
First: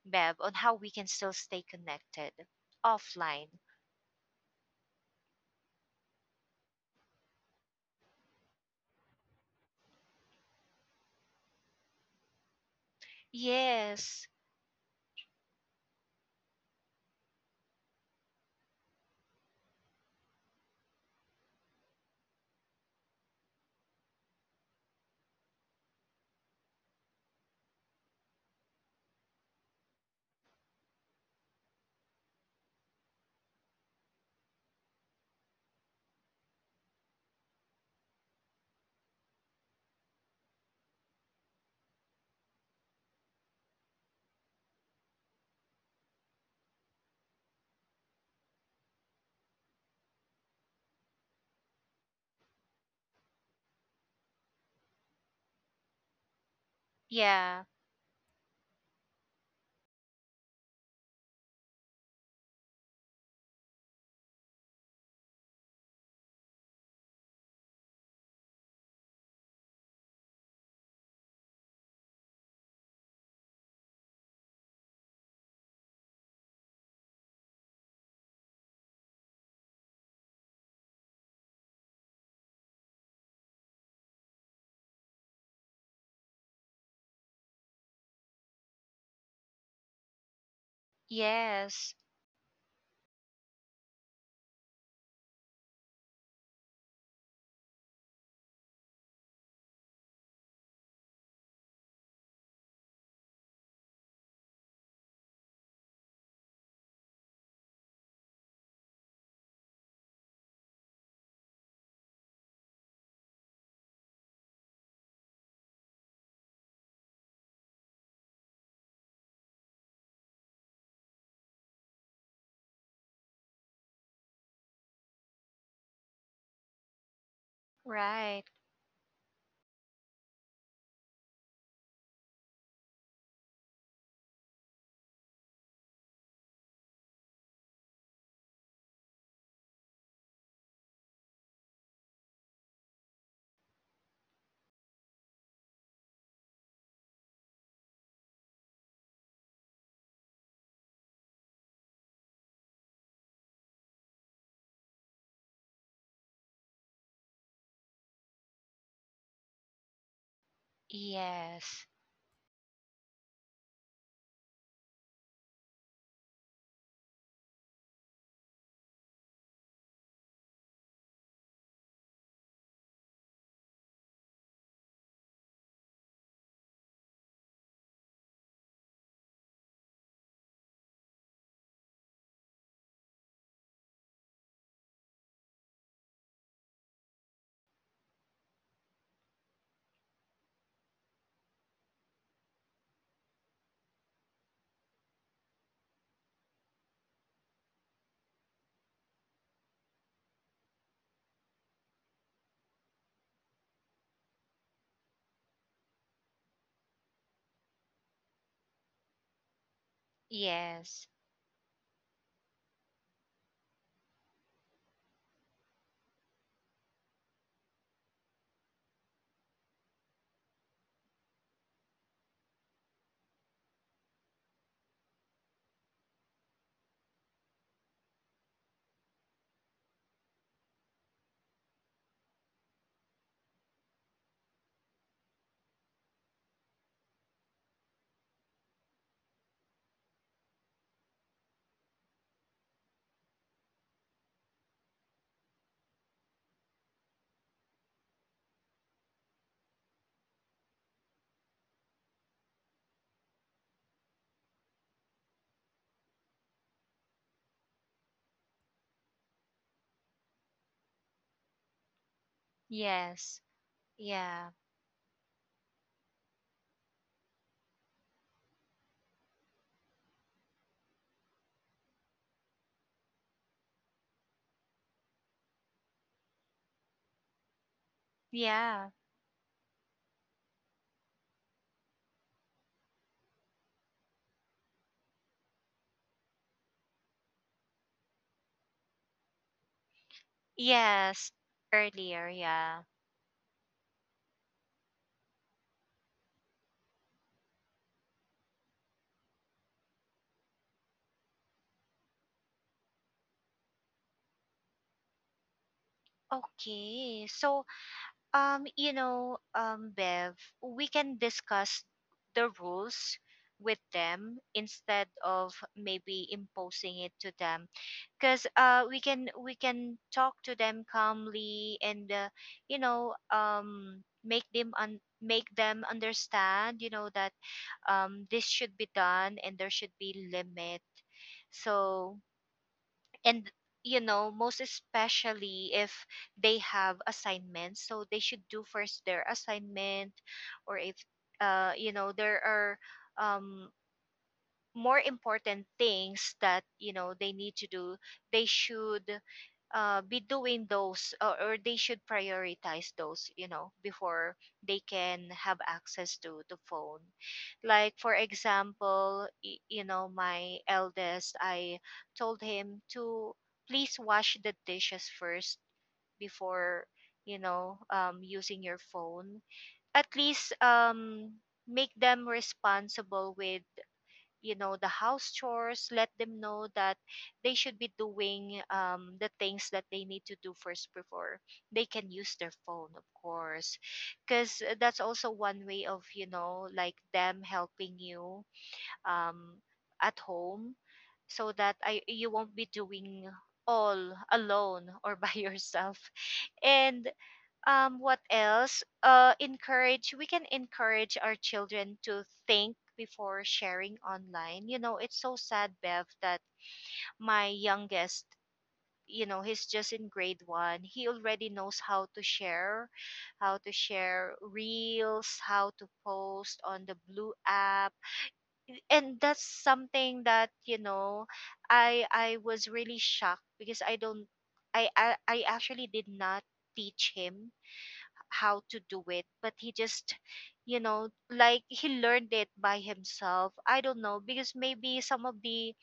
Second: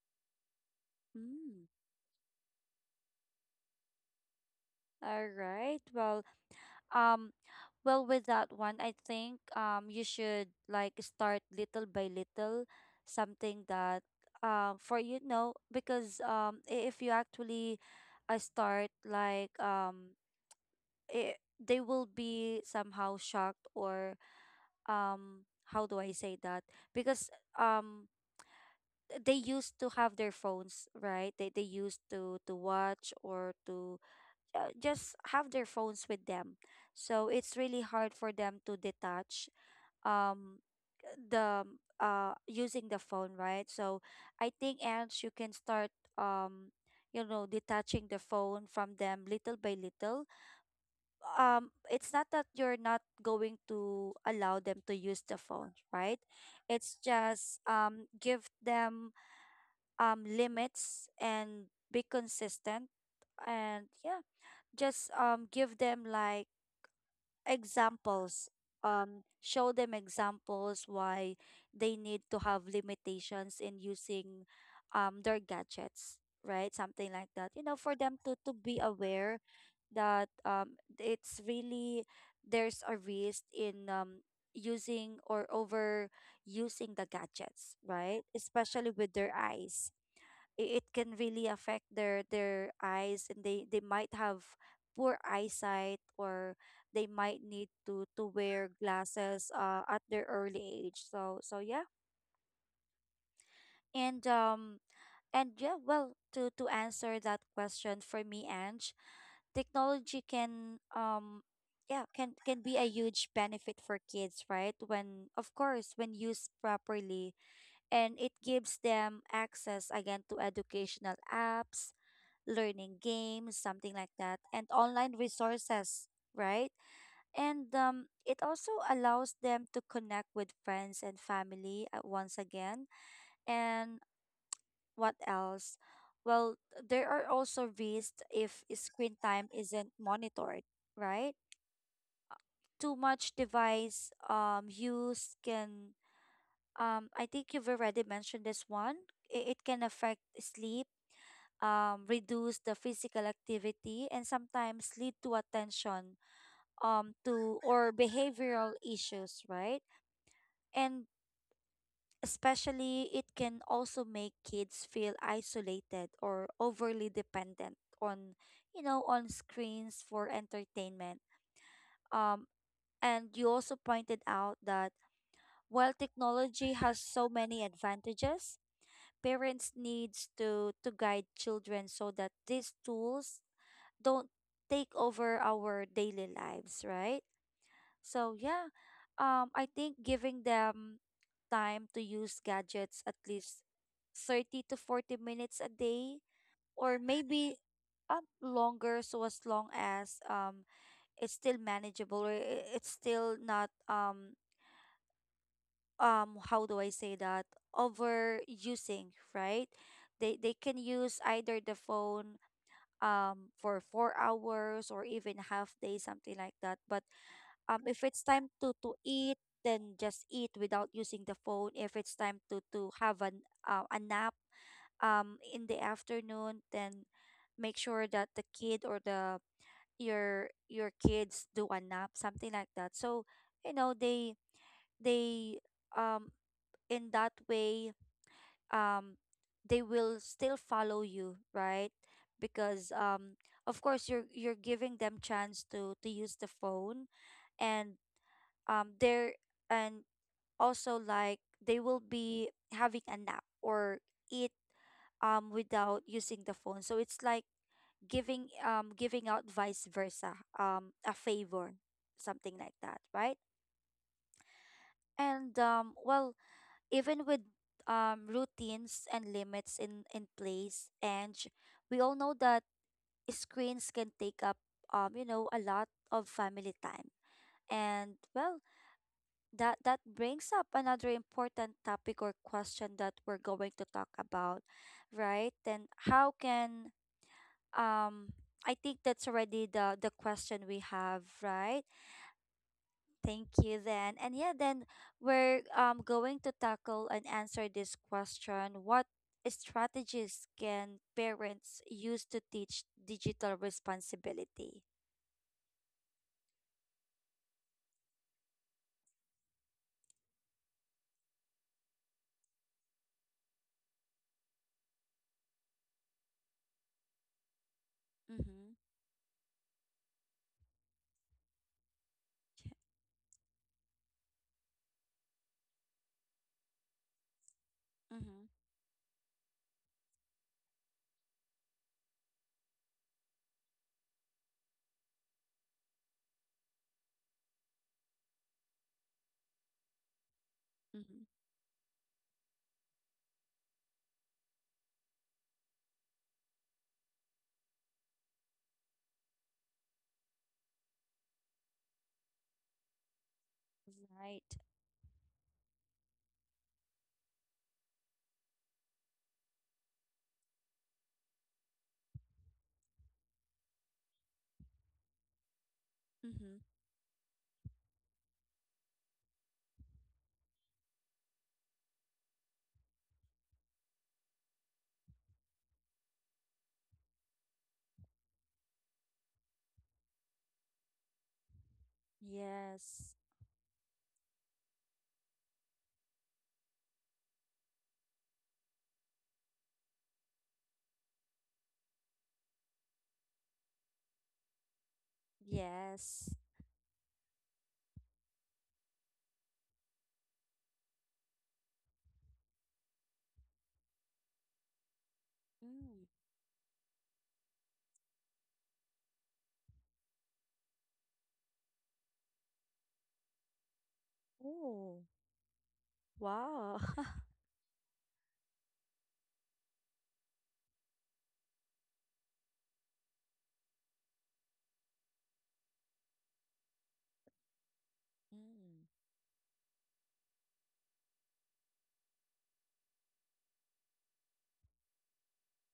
B: Bev, on how we can still stay
A: Mm.
B: connected offline.
A: All right. Well, um, well, with that one, I think you should like start little by little, something that
B: Yes.
A: for you know because I- if you actually, start they will be somehow shocked, or um how do I say that, because um they used to have their phones, right? They used to watch, or to just have their phones with them. So it's really hard for them to detach, um the using the phone, right? So I think, Ange, you can start, um detaching the phone from them little by little. It's not that you're not going to allow them to use the phone, right? It's just,
B: Yeah.
A: give them, limits and be consistent. And yeah, just, give them like examples, show them examples why they need to have limitations in using, their gadgets, right, something like that, for them to be aware that, it's really there's a risk in, using or over using the gadgets, right, especially with their eyes. It can really affect
B: Yes.
A: their eyes, and they might have poor eyesight, or they might need to wear glasses, at their early age. So yeah. And yeah, well, to answer that question for me, Ange, technology can, yeah, can be a huge benefit for kids, right, when, of course, when used properly. And it gives them access again to educational apps, learning games, something like that, and online resources, right? And it
B: Right.
A: also allows them to connect with friends and family, once again. And what else? Well, there are also risks if screen time isn't monitored, right? Too much device, use can, I think you've already mentioned this one. It can affect sleep, reduce the physical activity, and sometimes lead to attention, to or behavioral issues, right? And
B: Yes.
A: especially, it can also make kids feel isolated or overly dependent on you know on screens for entertainment. um and you also pointed out that while technology has so many advantages, parents needs to guide children so that these tools don't take over our daily lives, right? So yeah, I think giving them time to use gadgets at least 30 to 40 minutes a day, or maybe longer, so as long as it's still manageable, or it's still not how do I say that, overusing, right? They can
B: Yes.
A: use either the phone for 4 hours or even half day, something like that. But if it's time to eat, then just eat without using the phone. If it's time to have an a nap in the afternoon, then make sure that the kid, or the your kids do a nap, something like that. So you know, they um in that way, um they will still follow you, right? Because of course you're giving them chance to use the phone. And they're and Also, like, they will be having a nap or eat without using the phone. So it's like giving, giving out vice versa, a favor, something like that,
B: Yes.
A: right?
B: Yeah.
A: And well, even with routines and limits in place, and we all know that screens can take up, you know, a lot of family time. And well,
B: Yeah.
A: that brings up another important topic or question that we're going to talk about, right? And how can, um I think that's already the question we have,
B: Yes,
A: right?
B: earlier. Yeah.
A: Thank you then. And yeah, then we're going to tackle and answer this question. What strategies can parents use to teach digital responsibility?
B: Okay. So, Bev, we can discuss the rules with them instead of maybe imposing it to them because
A: Mm-hmm.
B: we can talk to them calmly and make them make them understand, you know, that this
A: Mm-hmm.
B: should be done and there should be limit. So and you know, most especially if they have assignments, so they should do first their assignment, or if
A: Mm-hmm.
B: you know there are um more important things that you know they need to do, they should be doing those, or they should prioritize those, you know, before
A: Right.
B: they can have access to the phone. Like for example, you know, my eldest, I told him to please wash the dishes first
A: Mm-hmm.
B: before, using your phone. At least, make them responsible with, you know, the house chores. Let them know that they should be doing the things that they need to do first before they can use their phone, of
A: Yes.
B: course, because that's also one way of, you know, like them helping you um, at home. So that you won't be doing all alone or by yourself.
A: Yes.
B: And what else encourage we can encourage our children to think before sharing online. You know, it's so sad, Bev,
A: Mm.
B: that my youngest, you know, he's just in grade 1, he already knows how to share, how to share
A: Oh.
B: reels, how to post on
A: Wow.
B: the blue app. And that's something that, you know, I was really shocked, because I don't, I actually did not teach him how to
A: Mm.
B: do it, but he just, you know, like he learned it by himself. I don't know, because maybe some of the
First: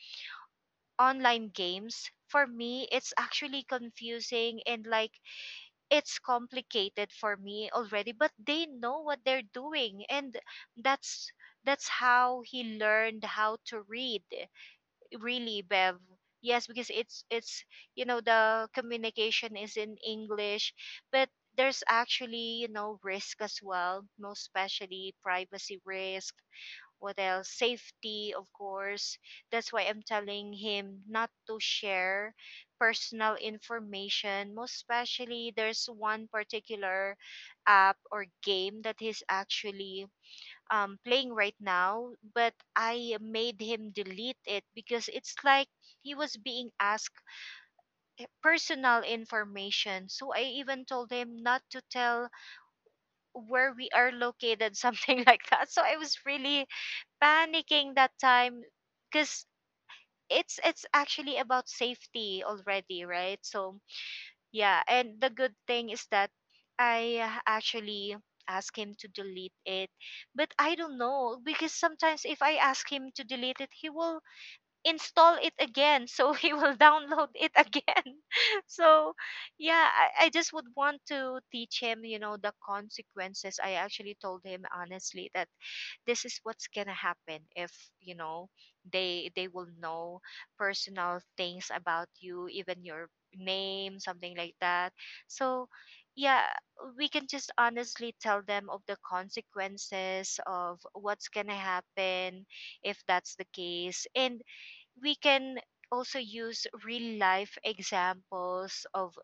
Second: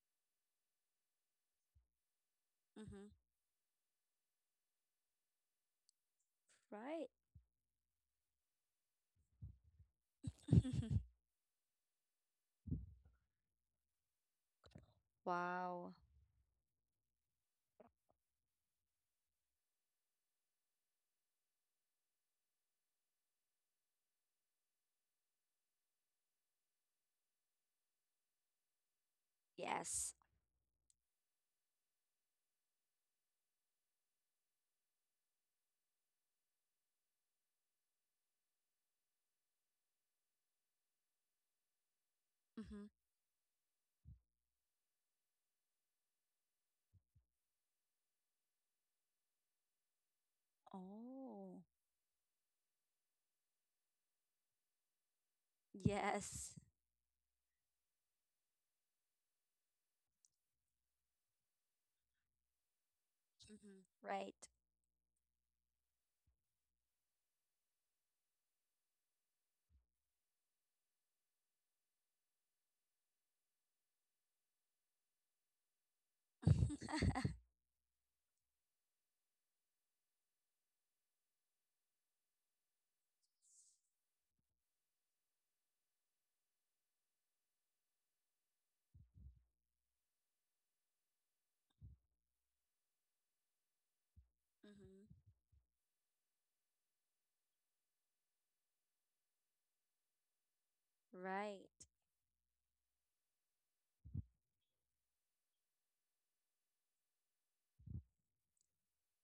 B: online games, for me
A: Mm-hmm.
B: it's actually confusing and like it's
A: Right.
B: complicated for me already, but they know what they're doing. And that's that's how he learned how to read, really,
A: Wow.
B: Bev. Yes, because it's you know, the communication is in English, but there's actually, you know, risk as well, most especially privacy risk. What else? Safety, of course. That's why I'm
A: Yes.
B: telling him not to share personal information. Most especially, there's one particular app or game that he's actually playing right now, but
A: Mm-hmm.
B: I made him delete it because it's like he was being asked personal information. So I even told him not
A: Oh.
B: to tell where we are located, something like that. So I was
A: Yes.
B: really panicking that time, because it's actually about safety already, right? So
A: Mm-hmm. Right.
B: yeah, and the good thing is that I, actually ask him to delete it. But I don't know, because sometimes if I ask him to delete it, he will install it again. So he will download
A: Mm-hmm.
B: it again. So yeah, I just would want to teach him, you know, the consequences. I actually told him honestly that this is what's gonna happen if, you know, they will know personal things about you, even your name, something like that. So yeah, we can just honestly tell them of the consequences of what's gonna
A: Right.
B: happen if that's the case. And we can also use real life examples of,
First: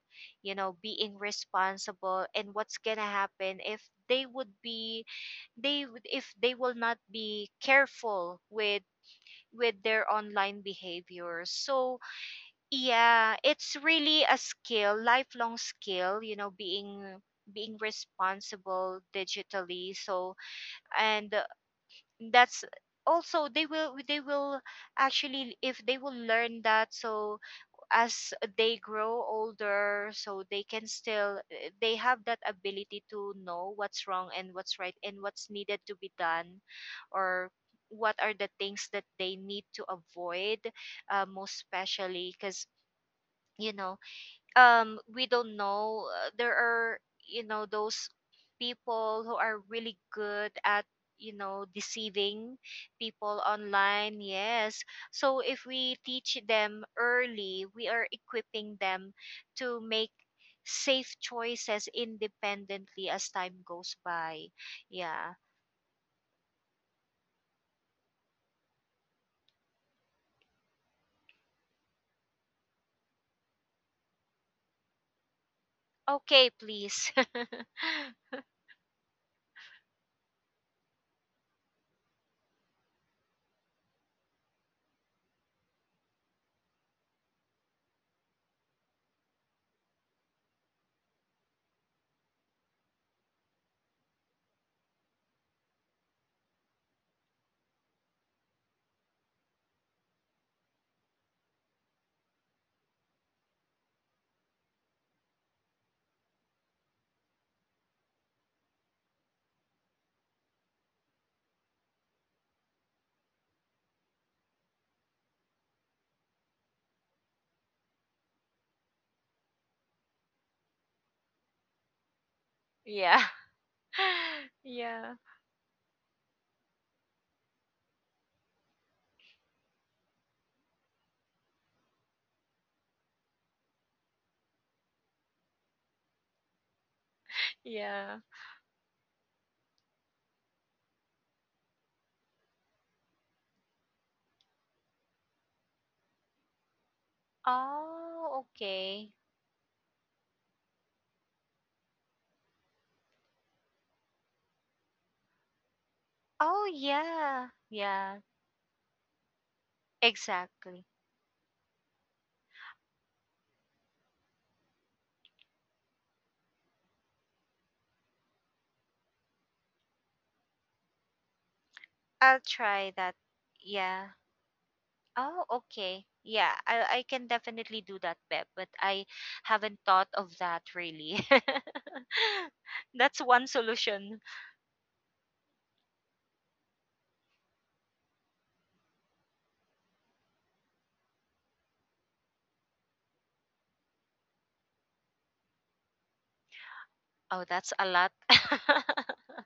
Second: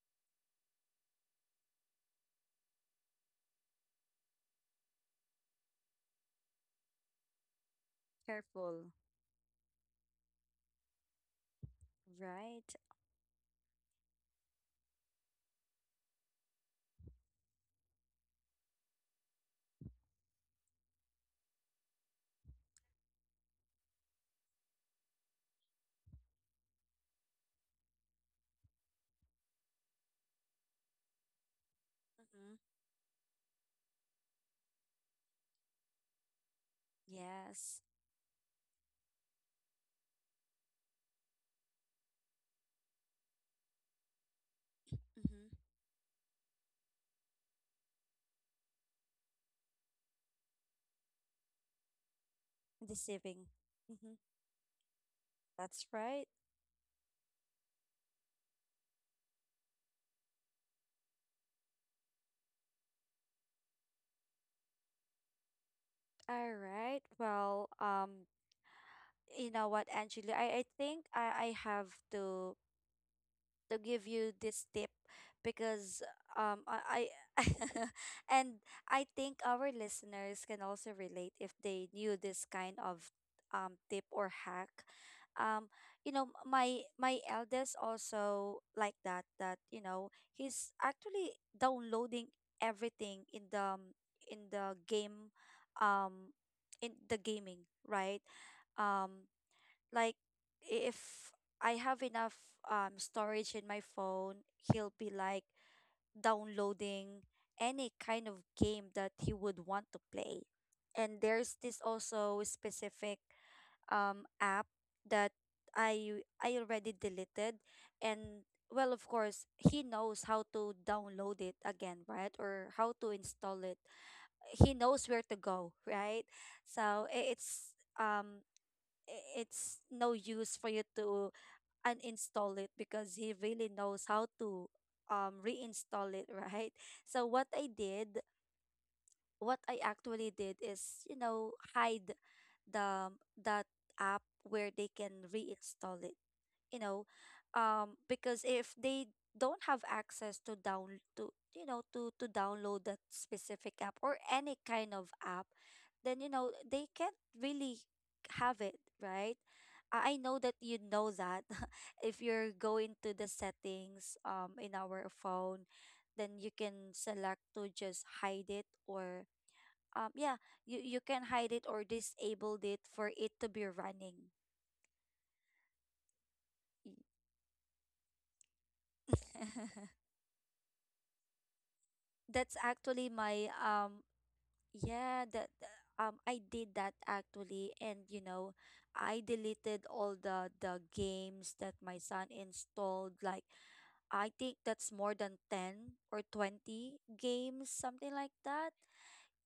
B: you know, being responsible and what's gonna happen if they would be, if they will not be careful with
A: Careful.
B: their online behavior. So
A: Right.
B: yeah, it's really a skill, lifelong skill, you know, being, being responsible digitally. So and uh, that's also, they will actually, if they will learn that, so as they grow older, so they can still they have that
A: Mm-hmm.
B: ability to know what's wrong and what's right and what's needed to be done, or
A: Yes.
B: what are the things that they need to avoid, most especially because, you know, we
A: Mm-hmm.
B: don't know, there are, you know, those people who are really good at, you know, deceiving people
A: Deceiving. Mm-hmm.
B: online. Yes, so if
A: That's
B: we
A: right.
B: teach them early, we are equipping them to make safe choices independently as time goes by. Yeah.
A: All right. Well, you know what, Angela, I think I have to give you this tip because
B: Okay,
A: um I,
B: please.
A: I and I think our listeners can also relate if they knew this kind of tip or hack. Um, you know, my eldest also like that, that, you know, he's actually downloading everything in the game, um in the gaming, right? um like, if I have enough storage in my phone, he'll be like downloading any kind of game that he would want to play. And there's this also specific app that I already deleted, and well, of course he knows how to download it again, right? Or how to
B: Yeah.
A: install it. He knows
B: Yeah.
A: where to go, right? So it's um it's no use for you to uninstall it because he really knows how to reinstall it, right? So what I
B: Yeah.
A: did, what I actually did is, you know, hide the, that app where they can reinstall it, you know,
B: Oh,
A: because if they
B: okay.
A: don't have access to down to, you know, to download that specific app or any kind of app, then you know
B: Oh
A: they can't
B: yeah.
A: really
B: Yeah.
A: have it, right? I know that, you
B: Exactly.
A: know, that if you're going to the settings in our phone, then you can select to just hide it, or yeah, you can hide it or
B: I'll
A: disabled it
B: try
A: for
B: that.
A: it to be
B: Yeah.
A: running.
B: Oh, okay. Yeah, I can definitely do that, Beb, but I haven't thought of that really.
A: That's actually
B: That's one
A: my
B: solution.
A: yeah, I did that actually, and you know, I deleted all the games that my son installed. Like, I think that's more than 10 or 20
B: Oh, that's
A: games,
B: a lot.
A: something like that.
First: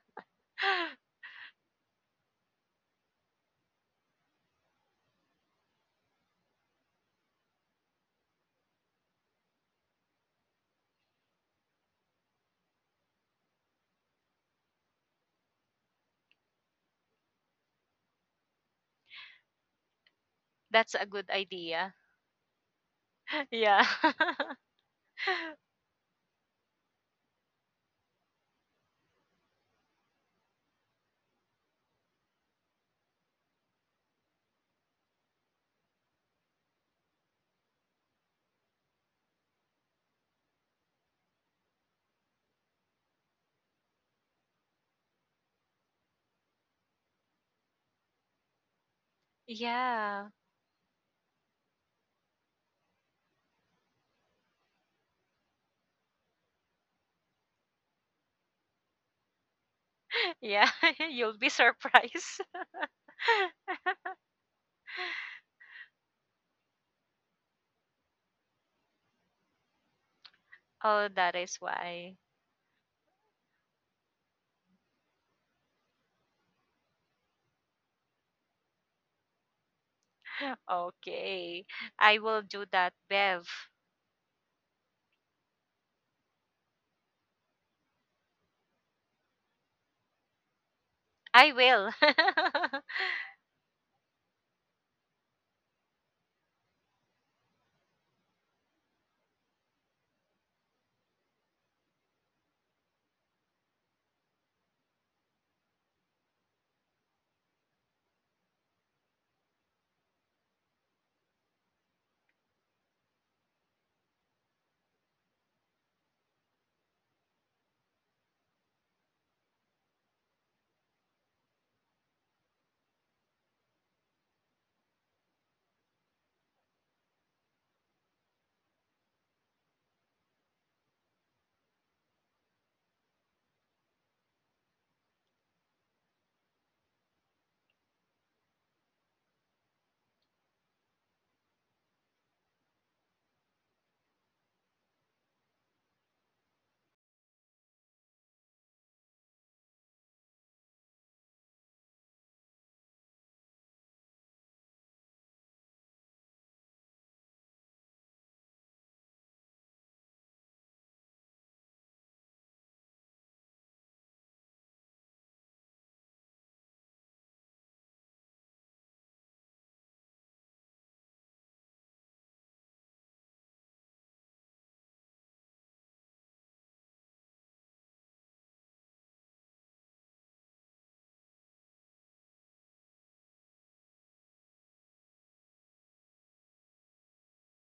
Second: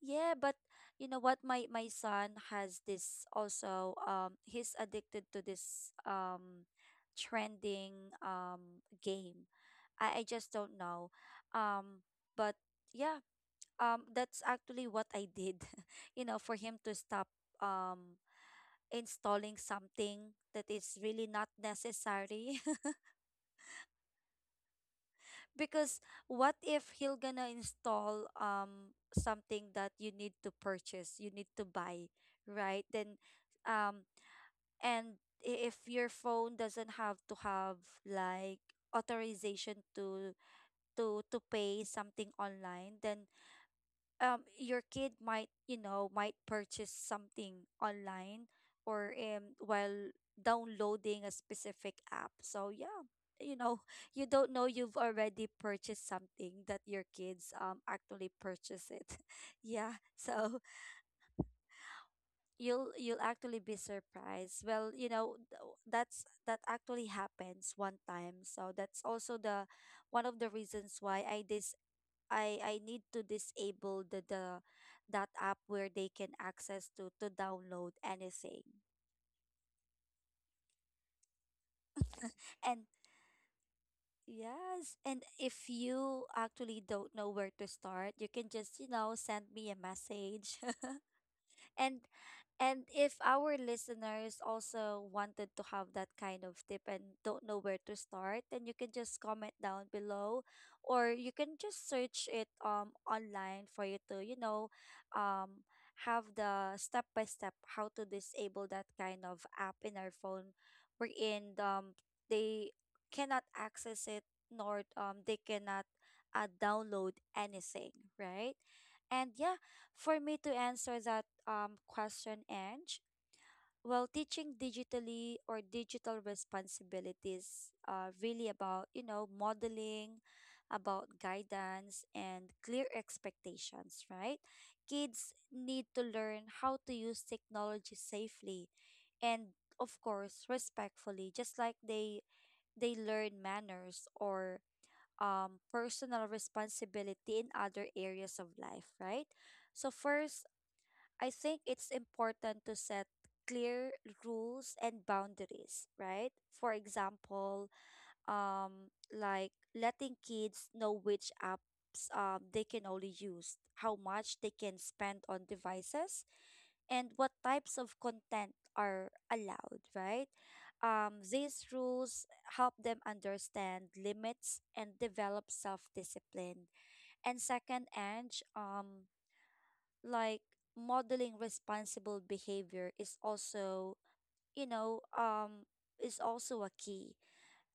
A: Yeah, but you know what, my son has this also, he's addicted to this trending game. I just don't know, um but yeah, that's actually what I did, you know, for him to stop um installing something that
B: That's
A: is
B: a good
A: really not
B: idea.
A: necessary.
B: Yeah.
A: Because what if he'll gonna install something that you need to purchase, you need to buy, right? Then um and if your phone doesn't have to have, like, authorization to pay something online, then your kid might, you know, might purchase something online, or while
B: Yeah.
A: downloading a specific app. So yeah, you know, you don't know, you've already purchased something that your kids actually purchase it. Yeah, so
B: Yeah, you'll be surprised.
A: you'll actually be surprised. Well, you know, that's, that actually happens one time. So that's also the one of the reasons
B: Oh,
A: why
B: that is why.
A: I need to disable the that app where they can access to download anything.
B: Okay. I will do
A: And
B: that, Bev.
A: yes, and if you actually don't know where to start, you can just, you know, send me a message.
B: I will.
A: And and if our listeners also wanted to have that kind of tip and don't know where to start, then you can just comment down below, or you can just search it online for you to, you know, um have the step by step how to disable that kind of app in our phone, wherein they cannot access it, nor they cannot download anything, right? And yeah, for me to answer that question, Ange, well, teaching digitally or digital responsibilities really about, you know, modeling, about guidance and clear expectations, right? Kids need to learn how to use technology safely, and of course respectfully, just like they learn manners or personal responsibility in other areas of life, right? So first, I think it's important to set clear rules and boundaries, right? For example, like letting kids know which apps they can only use, how much they can spend on devices, and what types of content are allowed, right? These rules help them understand limits and develop self discipline. And second, Ange, like modeling responsible behavior is also, you know, is also a key.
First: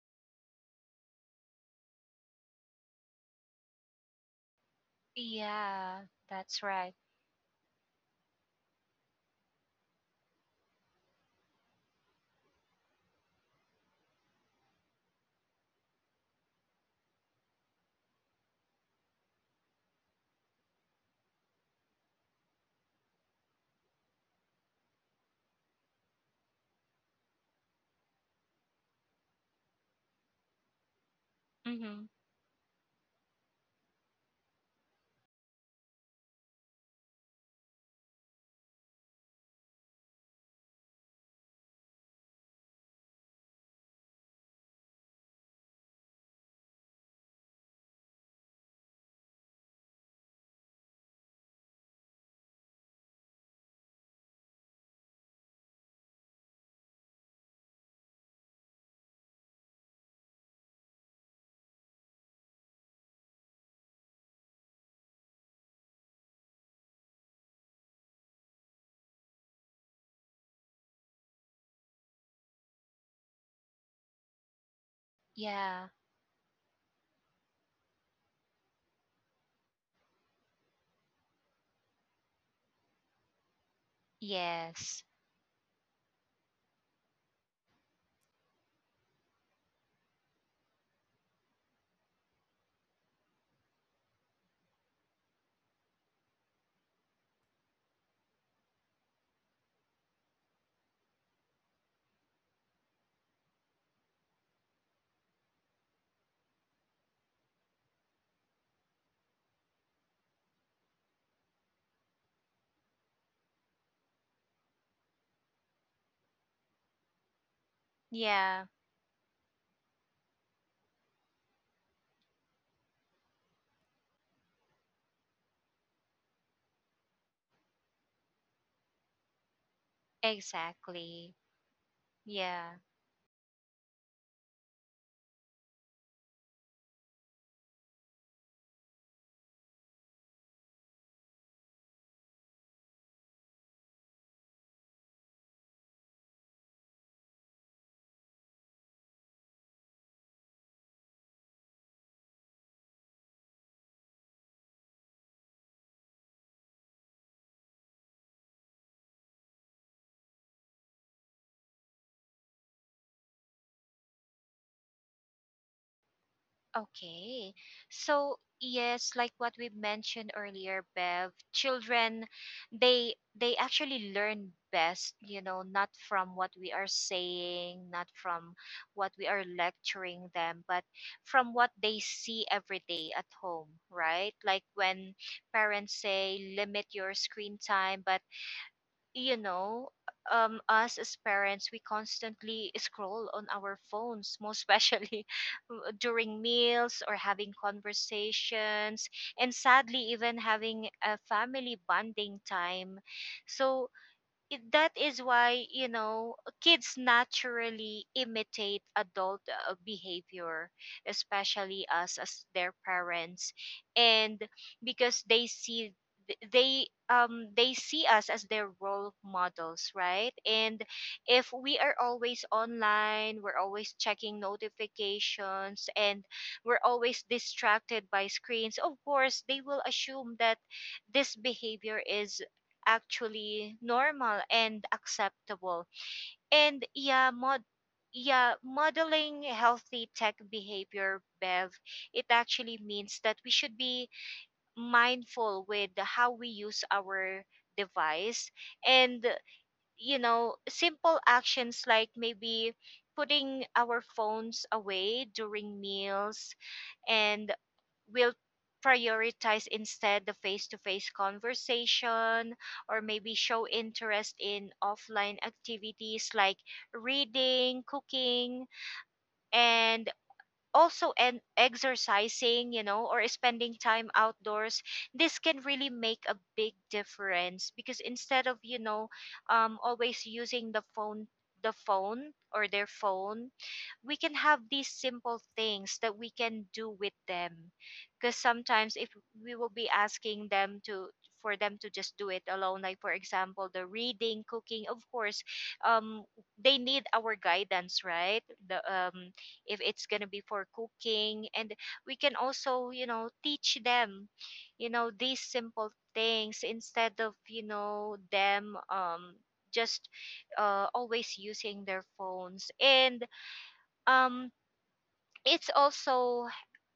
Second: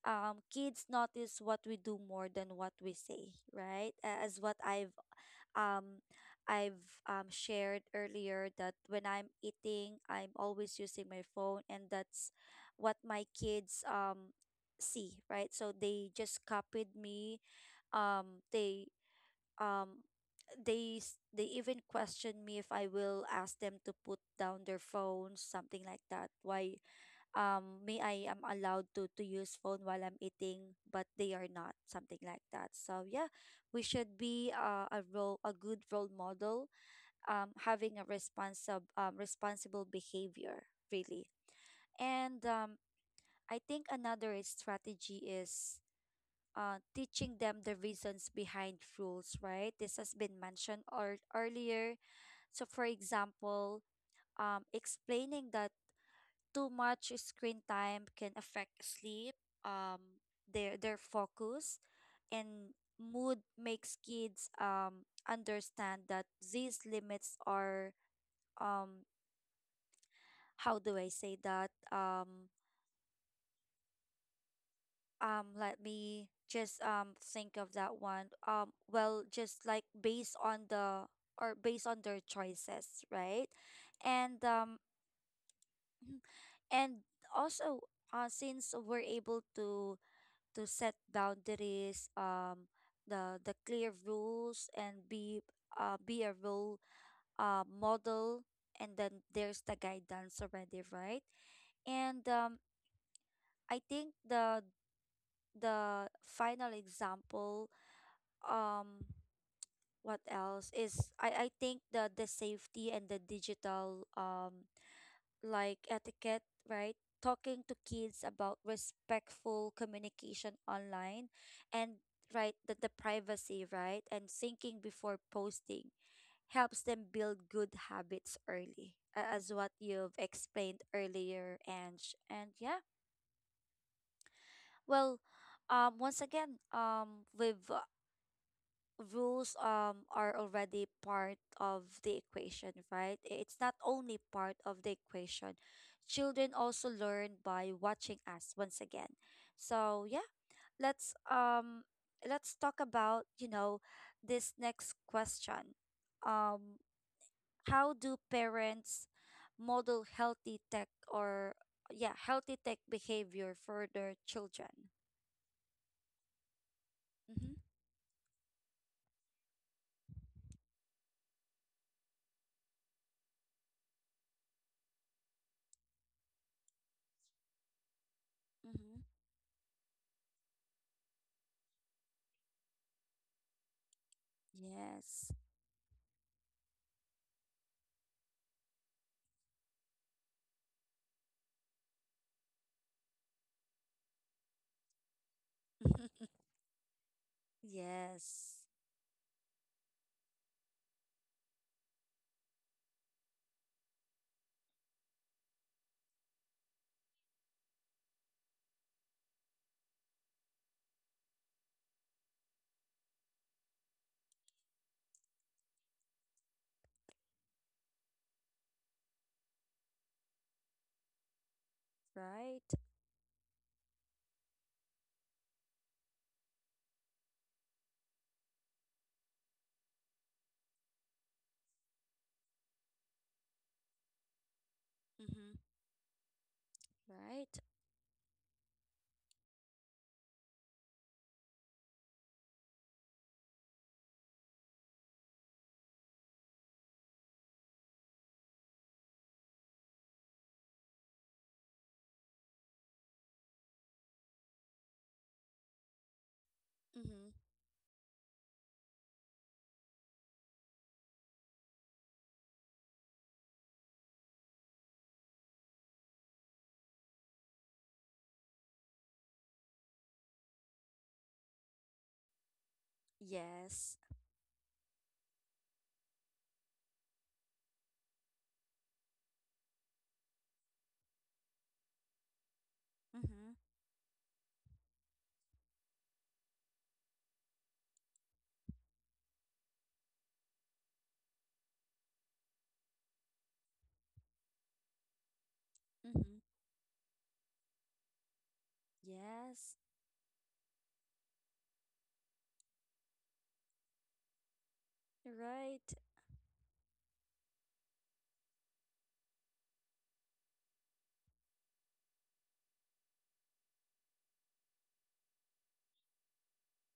A: Kids notice what we do more than what we say, right? As what um
B: Yeah, that's
A: I've
B: right.
A: shared earlier, that when I'm eating I'm always using my phone, and that's what my kids see, right? So they just copied me. um they um they they even question me if I will ask them to put down their phones, something like that. Why me, I am allowed to use phone while I'm eating, but they are not,
B: hmm
A: something like that. So yeah, we should be a role, a good role model, having a responsible responsible behavior really. And I think another strategy is teaching them the reasons behind rules, right? This has been mentioned or earlier. So, for example, explaining that too much screen time can affect sleep, um, their focus, and mood, makes kids understand that these limits are, um how do I say that, let
B: Yeah.
A: me just think of that one. Well, just like based on the, or based on their choices, right? And
B: Yes.
A: and also, since we're able to set boundaries, the clear rules, and be a role model, and then there's the guidance already, right? And I think the final example, um what else is I think the safety and the digital like etiquette, right? Talking to kids about
B: Yeah.
A: respectful communication online, and right, the privacy, right? And thinking before posting helps them build good habits early. As what you've explained
B: Exactly.
A: earlier, and yeah,
B: Yeah.
A: well, once again, we've rules are already part of the equation, right? It's not only part of the equation. Children also learn by watching us once again. So yeah, let's um let's talk about, you know, this next question. Um how do parents model healthy tech or, yeah, healthy tech behavior for their children? Mm-hmm.
B: Okay. So yes, like what we mentioned earlier, Bev, children, they actually learn best, you know, not from what we are saying, not from
A: Mm-hmm.
B: what we are lecturing them, but from what they see every day at home, right? Like when
A: Yes.
B: parents say limit your screen time, but you know, us as parents, we constantly scroll on our phones, most especially during meals or having
A: Yes.
B: conversations, and sadly, even having a family bonding time. So it, that is why, you know, kids naturally imitate adult behavior, especially us as their parents. And because they see, they see us as their role models, right? And if we are always
A: Right.
B: online, we're always checking notifications, and we're always distracted by screens, of course they will assume that this behavior is actually normal and
A: Mm-hmm.
B: acceptable. And yeah,
A: Right.
B: mod Yeah, modeling healthy tech behavior, Bev, it actually means that we should be mindful with how we use our device. And you know, simple actions like maybe putting our phones away during meals,
A: Mm-hmm.
B: and will prioritize instead the face-to-face conversation, or maybe show interest in offline activities like reading, cooking, and also and exercising, you know, or spending
A: Yes.
B: time outdoors. This can really make a big difference, because instead of, you know, always using the phone, the phone or their phone,
A: Mm-hmm.
B: we can have these simple things that we can do with them, because sometimes if we will be asking them to, for them to just do it alone, like for example the reading, cooking, of course, um
A: Mm-hmm.
B: they need our guidance, right? the
A: Yes.
B: If it's going to be for cooking, and we can also, you know, teach them, you know, these
A: Right.
B: simple things instead of, you know, them just always using their phones. And um it's also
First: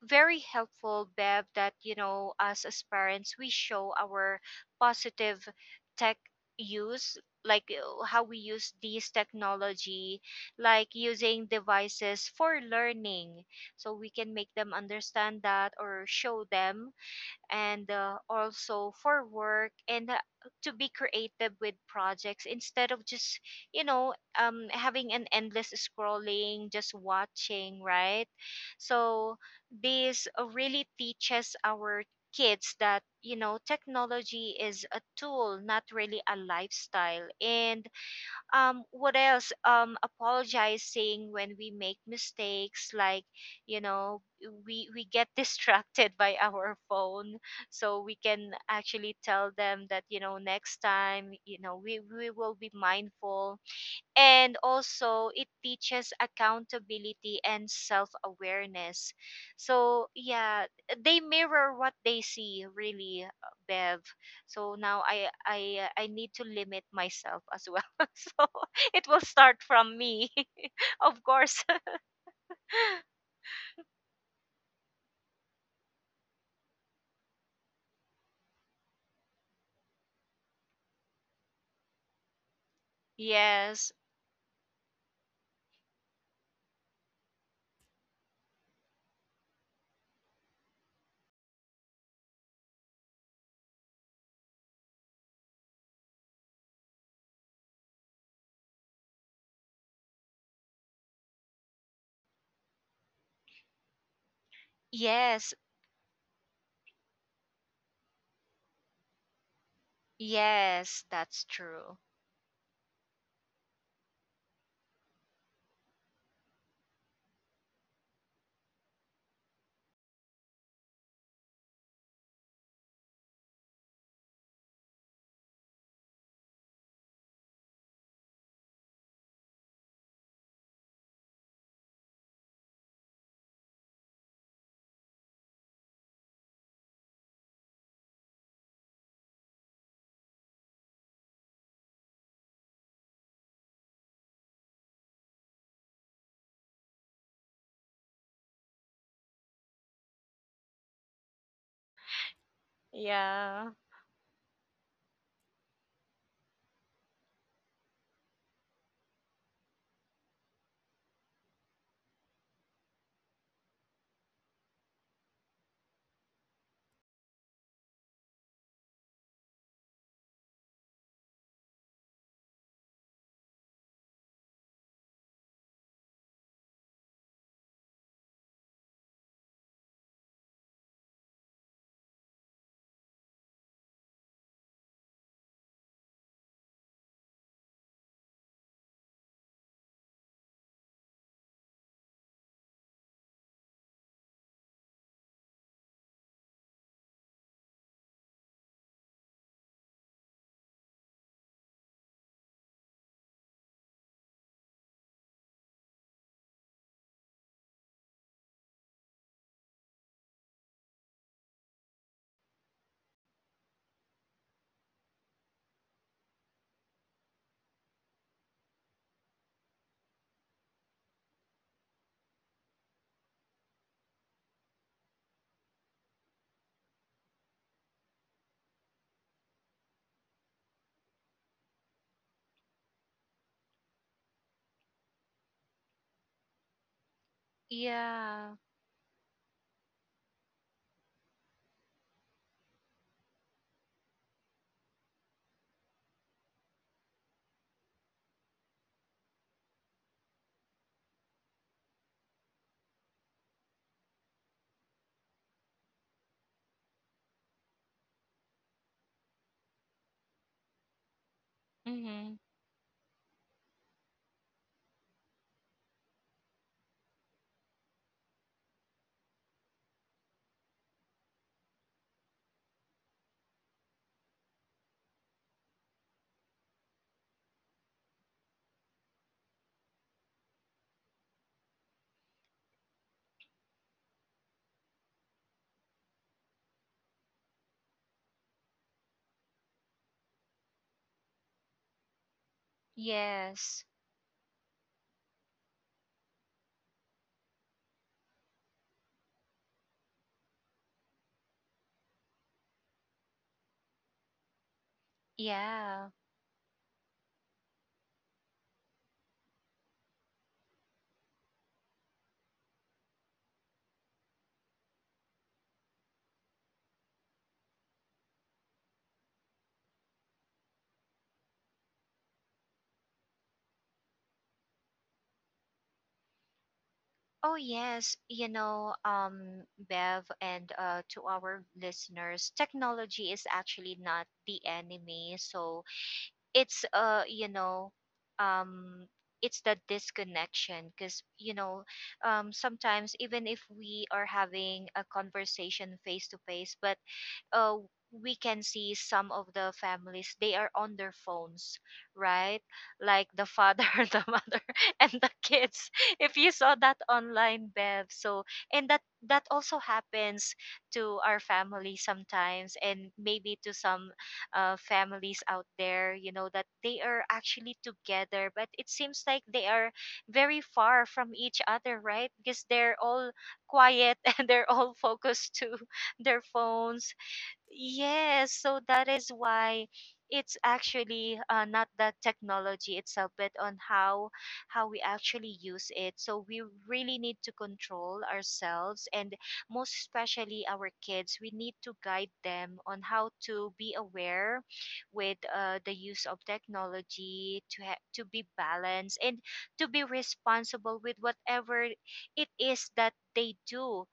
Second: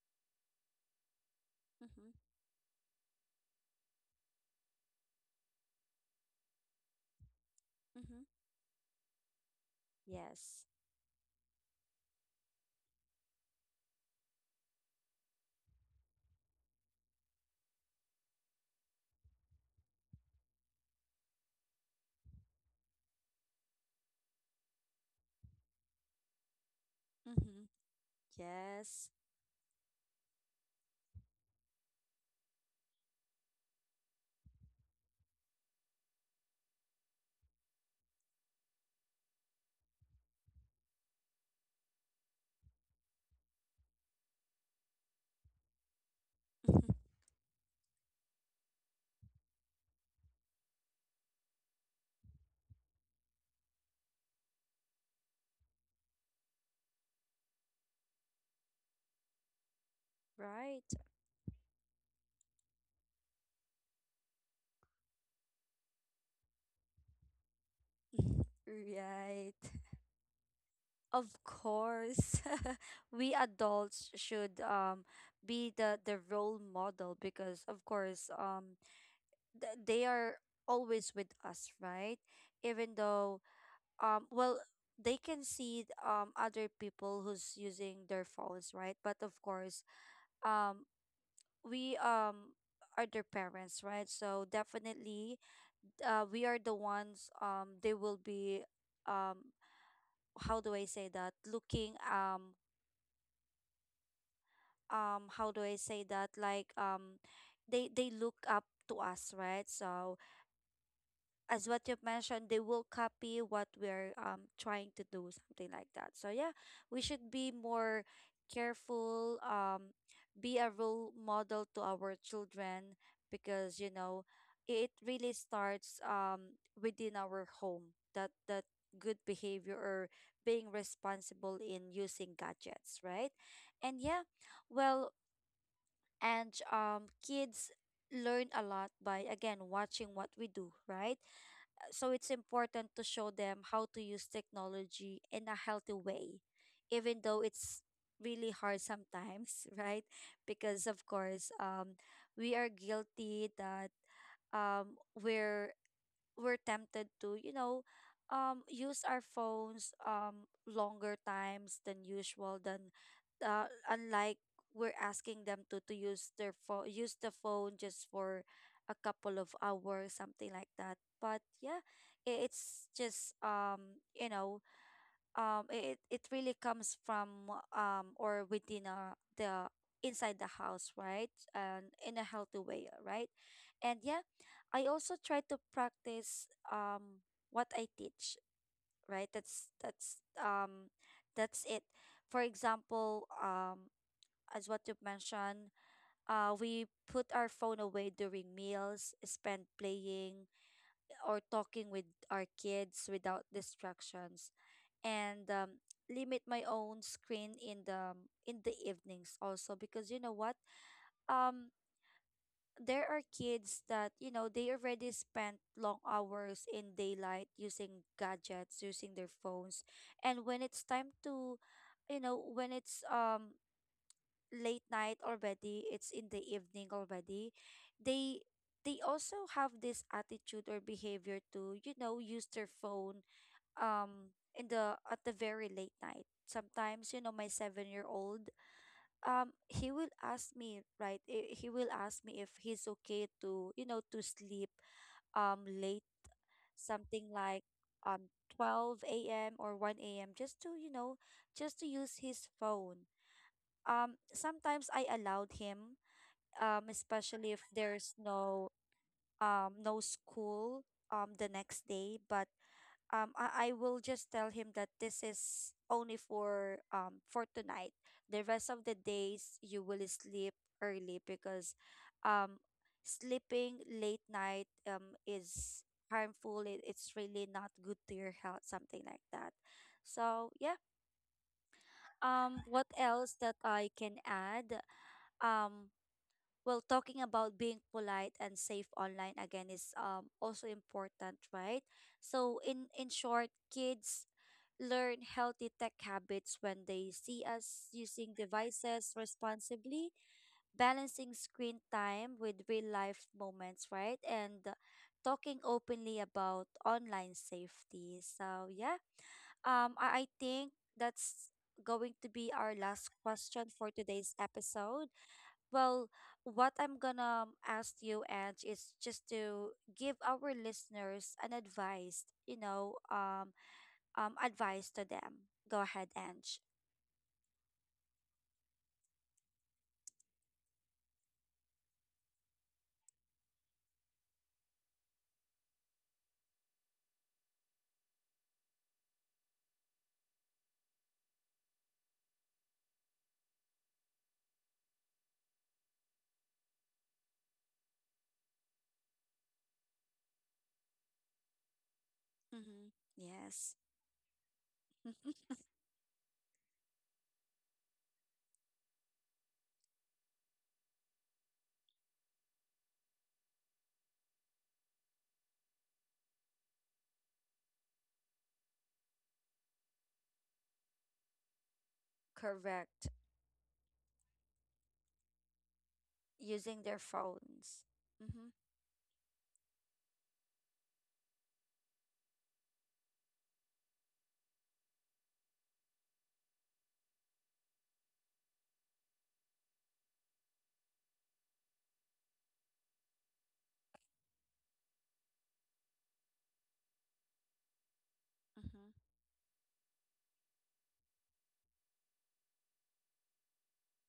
B: very helpful, Bev, that you
A: Mm-hmm.
B: know, us as parents, we show our positive tech use, like how we
A: Mm-hmm.
B: use these technology,
A: Yes.
B: like using devices for learning, so we can make them understand that, or show them, and also for work, and to be creative with projects instead of just, you know, having an endless scrolling, just
A: Mm-hmm.
B: watching, right?
A: Yes.
B: So this really teaches our kids that, you know, technology is a tool, not really a lifestyle. And what else apologizing when we make mistakes, like you know, we get distracted by our
A: Mm-hmm.
B: phone, so we can actually tell them that, you know, next time, you know, we will be mindful. And also, it teaches accountability and self awareness. So yeah,
A: Right.
B: they mirror what they see, really, Bev. So now I need to limit myself as well.
A: Mhm.
B: So it will
A: Right.
B: start from me, of
A: Of
B: course.
A: course. We adults should be the role model, because of course they are always with us, right? Even though
B: Yes,
A: well, they can see other people who's using their phones, right? But of course um we are their parents, right? So definitely, we are the ones they will be, um how do I say that looking, how
B: yes,
A: do I say that like they look up to us, right? So
B: yes, that's
A: as what
B: true.
A: you've mentioned, they will copy what we're trying to do, something like that. So yeah, we should be more careful, be a role model to our children, because you know, it really starts within our home, that good behavior, or being responsible in using gadgets, right? And yeah, well, and kids learn a lot by, again, watching what we do, right? So it's important to show them how to use technology in a healthy way, even though it's really hard sometimes right? Because of course we are guilty
B: Yeah,
A: that um we're we're tempted to, you know, use our phones longer times than usual. Than unlike, we're asking them to use their phone, use the phone just for a couple of hours, something like that. But yeah, it's just um it it really comes from or within the inside the house, right, and in a healthy way, right. And yeah, I also try to practice what I teach, right. That's it. For example, as what you've mentioned, we put our phone away during meals, spend playing or talking with our kids without distractions, and limit my own screen in the in the evenings also, because you know what, um there are kids that, you know, they already spent long hours in daylight using gadgets, using their phones. And when it's time to, you know when it's late night already, it's in the evening already, they they also have this attitude or behavior to, you know, use their phone, in the at the very late night. Sometimes, you know, my 7-year-old,
B: yeah,
A: he will ask me, right. He will ask me if he's okay to, you know, to sleep late, something like um 12 a.m or 1 a.m, just to, you know, just to use his phone. Sometimes I allowed him, especially if there's no no school the next day.
B: mm-hmm.
A: But I will just tell him that this is only for tonight. The rest of the days you will sleep early, because um sleeping late night is harmful. It's really not good to your health, something like that. So yeah. What else that I can add? Um well, talking about being polite and safe online again is also important, right? So in short,
B: Yes,
A: kids learn healthy tech habits when they see us using devices responsibly, balancing screen time with real life moments, right, and talking
B: yeah.
A: openly about online safety. So yeah. I think that's going to be our last question for today's episode. Well, what I'm gonna ask you, Ange, is just to give our listeners an advice, you know, advice to them. Go ahead, Ange.
B: Oh yes, you know, Bev, and to our listeners, technology is actually not the enemy. So it's um, it's the disconnection because you know, sometimes even if we are having a conversation face to face, but uh, we can see some of the families they are on their phones, right?
A: Mm-hmm.
B: Like the
A: Yes.
B: father the mother and the kids, if you saw that online, Bev. So and that also happens to our family sometimes, and maybe to some families out there, you know, that they are actually together, but it seems like they are very far from each other, right? Because they're
A: Correct.
B: all quiet and they're all focused to their
A: Using their
B: phones.
A: phones.
B: Yes,
A: Mm-hmm.
B: so that is why it's actually not the technology itself, but on how, we actually use it. So we really need to control ourselves, and most especially our kids. We need to guide them on how to be aware with the use of technology, to to be
A: Mm-hmm.
B: balanced, and to be responsible with whatever it is that they do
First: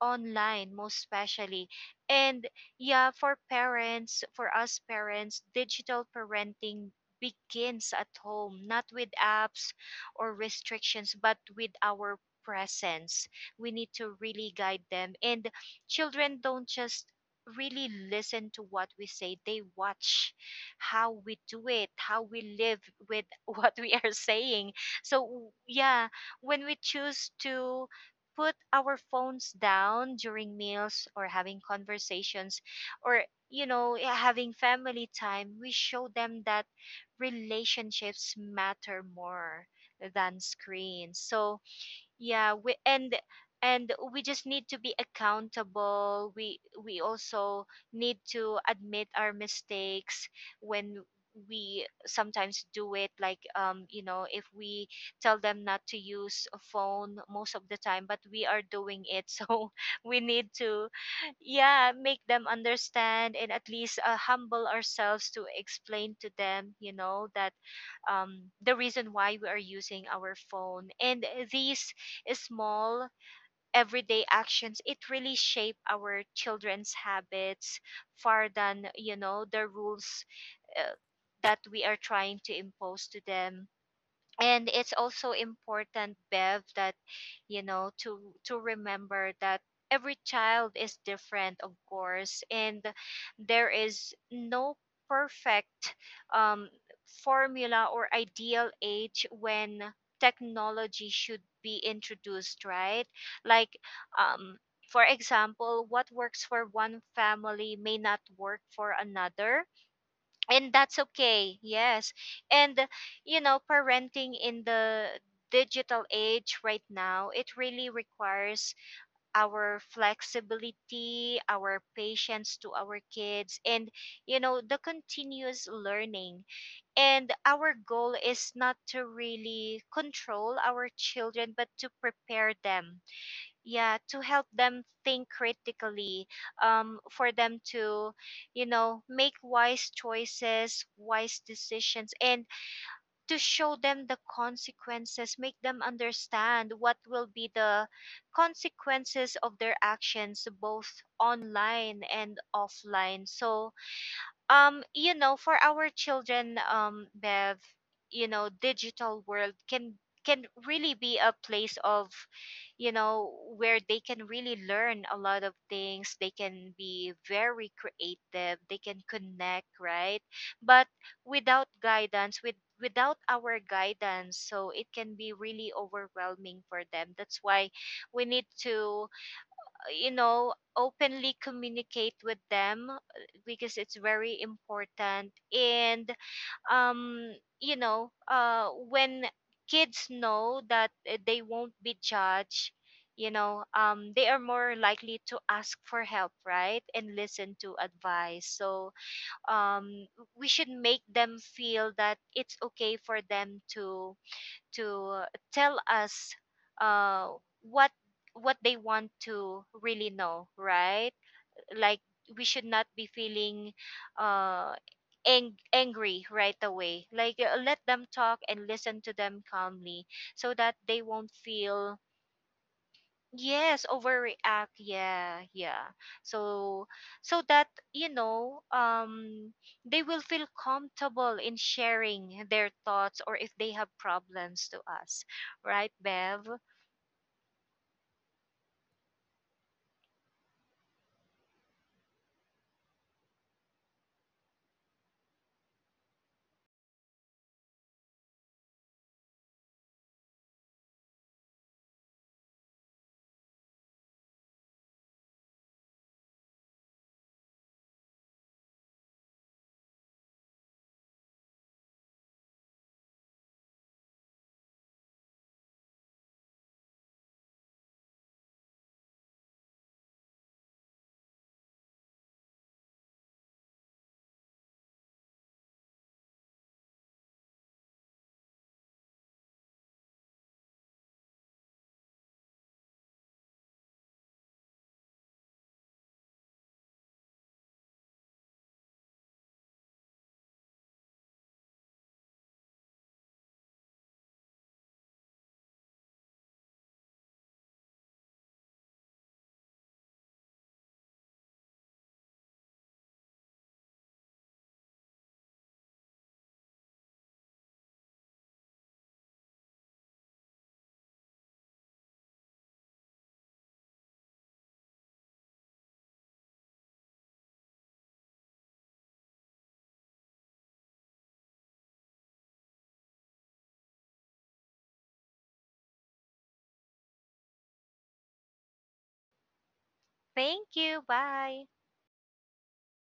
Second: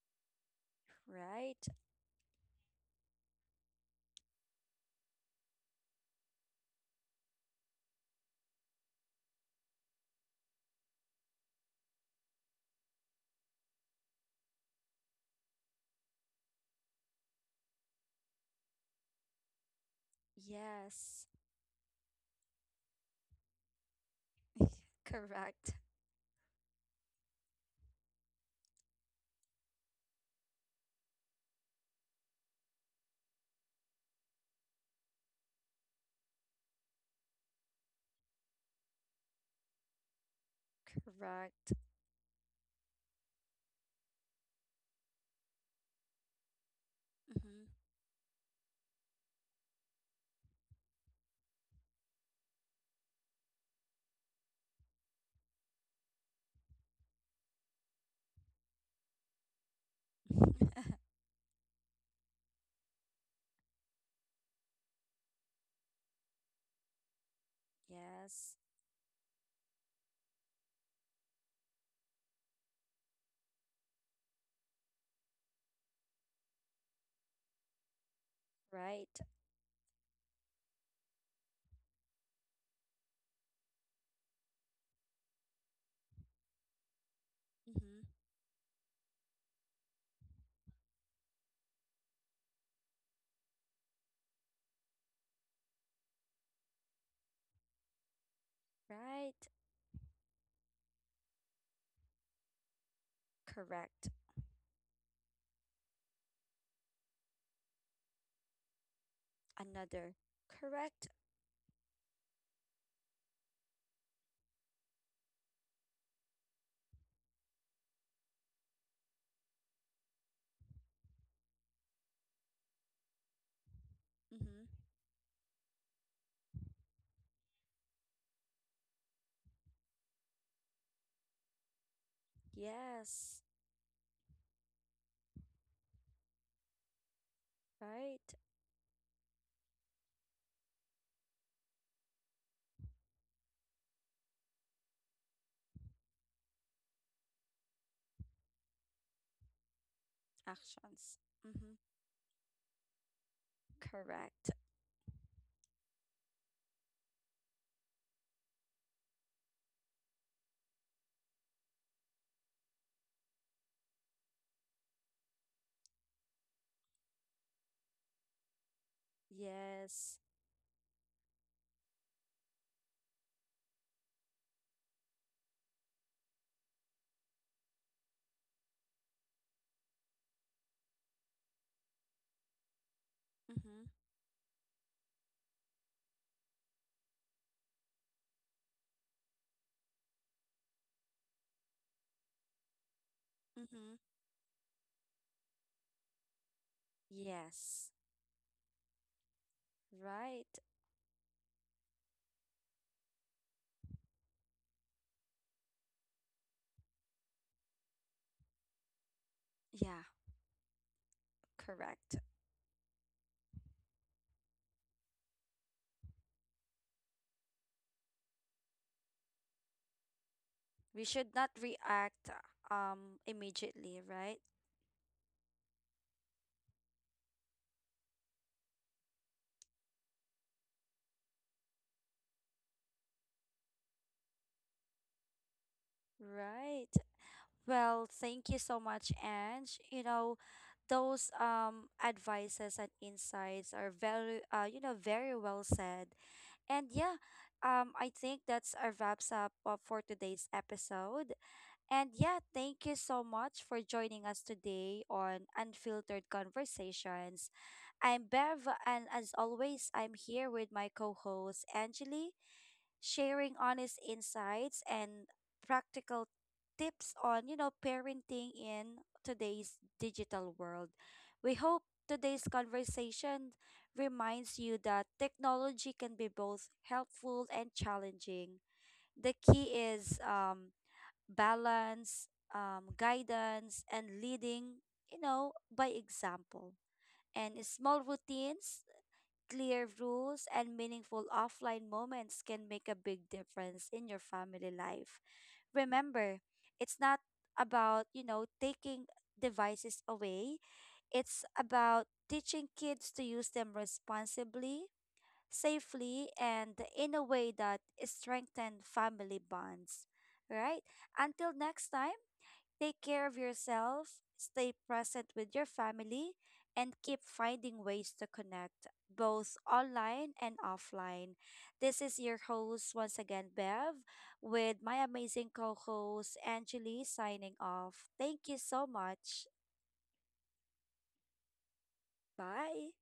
B: online most
A: Right?
B: especially. And yeah, for parents, for us parents, digital parenting begins at home, not with apps or restrictions, but with our presence. We need to really guide them. And children don't just really listen to what we say, they watch how
A: Yes.
B: we do it, how we live with what we are saying. So
A: Correct.
B: yeah, when we choose to put our phones down during meals or having conversations, or you know, yeah, having family time, we show them that relationships matter more than screens. So
A: Correct.
B: yeah, we and we just need to be accountable. We
A: Mm-hmm.
B: also need to admit our mistakes when we sometimes do it, like you know, if we tell them not to use a phone most of the time, but we are doing it. So we need to, yeah, make them understand, and at least humble ourselves to explain to them, you know, that
A: Yes.
B: the reason why we are using our phone. And these small everyday actions, it really shape our children's habits far than, you
A: Right.
B: know, the rules uh, that we are trying to impose to them. And it's also important, Bev, that you know,
A: Mm-hmm.
B: to remember that every child is different, of course, and there is no perfect um, formula or ideal age
A: Right.
B: when technology should be introduced, right? Like
A: Correct.
B: um, for example, what works for one family may not work for another,
A: Another.
B: and that's
A: Correct.
B: okay. Yes. And you know, parenting in the digital age right now, it really requires our flexibility, our patience to our kids, and you know, the
A: Mm-hmm.
B: continuous learning. And our goal is not to really control our children, but to prepare them,
A: Yes,
B: yeah, to help them think critically, for them to,
A: right.
B: you know, make wise choices, wise decisions, and to show them the consequences, make them understand what will be the consequences of their actions, both
A: Actions. Mm-hmm.
B: online and offline. So
A: Correct.
B: you know, for our children, Bev, you know, digital world can, really be a place of, you know, where they can really learn a lot of things, they can be very creative, they can connect,
A: Yes.
B: right? But without guidance, without our guidance, so it can be really overwhelming for them. That's why we need to, you know, openly communicate with them, because
A: Mm-hmm.
B: it's very important. And um you know, when kids know that they won't be judged, you know,
A: Mm-hmm.
B: they are more likely to ask for help, right, and listen to
A: Yes.
B: advice. So um we
A: Right.
B: should make them feel that it's okay for them to tell us, uh, what what they want to
A: Yeah,
B: really know, right? Like
A: correct.
B: we should not be feeling uh, angry right away. Like let them talk and listen to them calmly, so that they
A: We
B: won't
A: should not
B: feel.
A: react
B: Yes,
A: immediately, right?
B: overreact. Yeah, yeah. So, so that, you know, they will feel comfortable in sharing their thoughts, or if they have problems to us. Right, Bev?
A: Right. Well, thank you so much, Ange. You know, those advices and insights are very you know, very well said. And yeah, I think that's a wraps up for today's episode. And yeah, thank you so much for joining us today on Unfiltered Conversations. I'm Bev, and as always, I'm here with my co host, Angeli, sharing honest insights and practical tips on, you know, parenting in today's digital world. We hope today's conversation reminds you that technology can be both helpful and challenging. The key is balance, guidance, and leading, you know, by example. And small routines, clear rules, and meaningful offline moments can make a big difference in your family life. Remember, it's not about, you know, taking devices away, it's about teaching kids to use them responsibly, safely, and in a way that strengthen family bonds. Right? Until next time. Take care of yourself, stay present with your family, and keep finding ways to connect, both online and offline. This is your host once again, Bev, with my amazing co host, Angeli, signing off. Thank you so much.
B: Thank you. Bye.
A: Bye.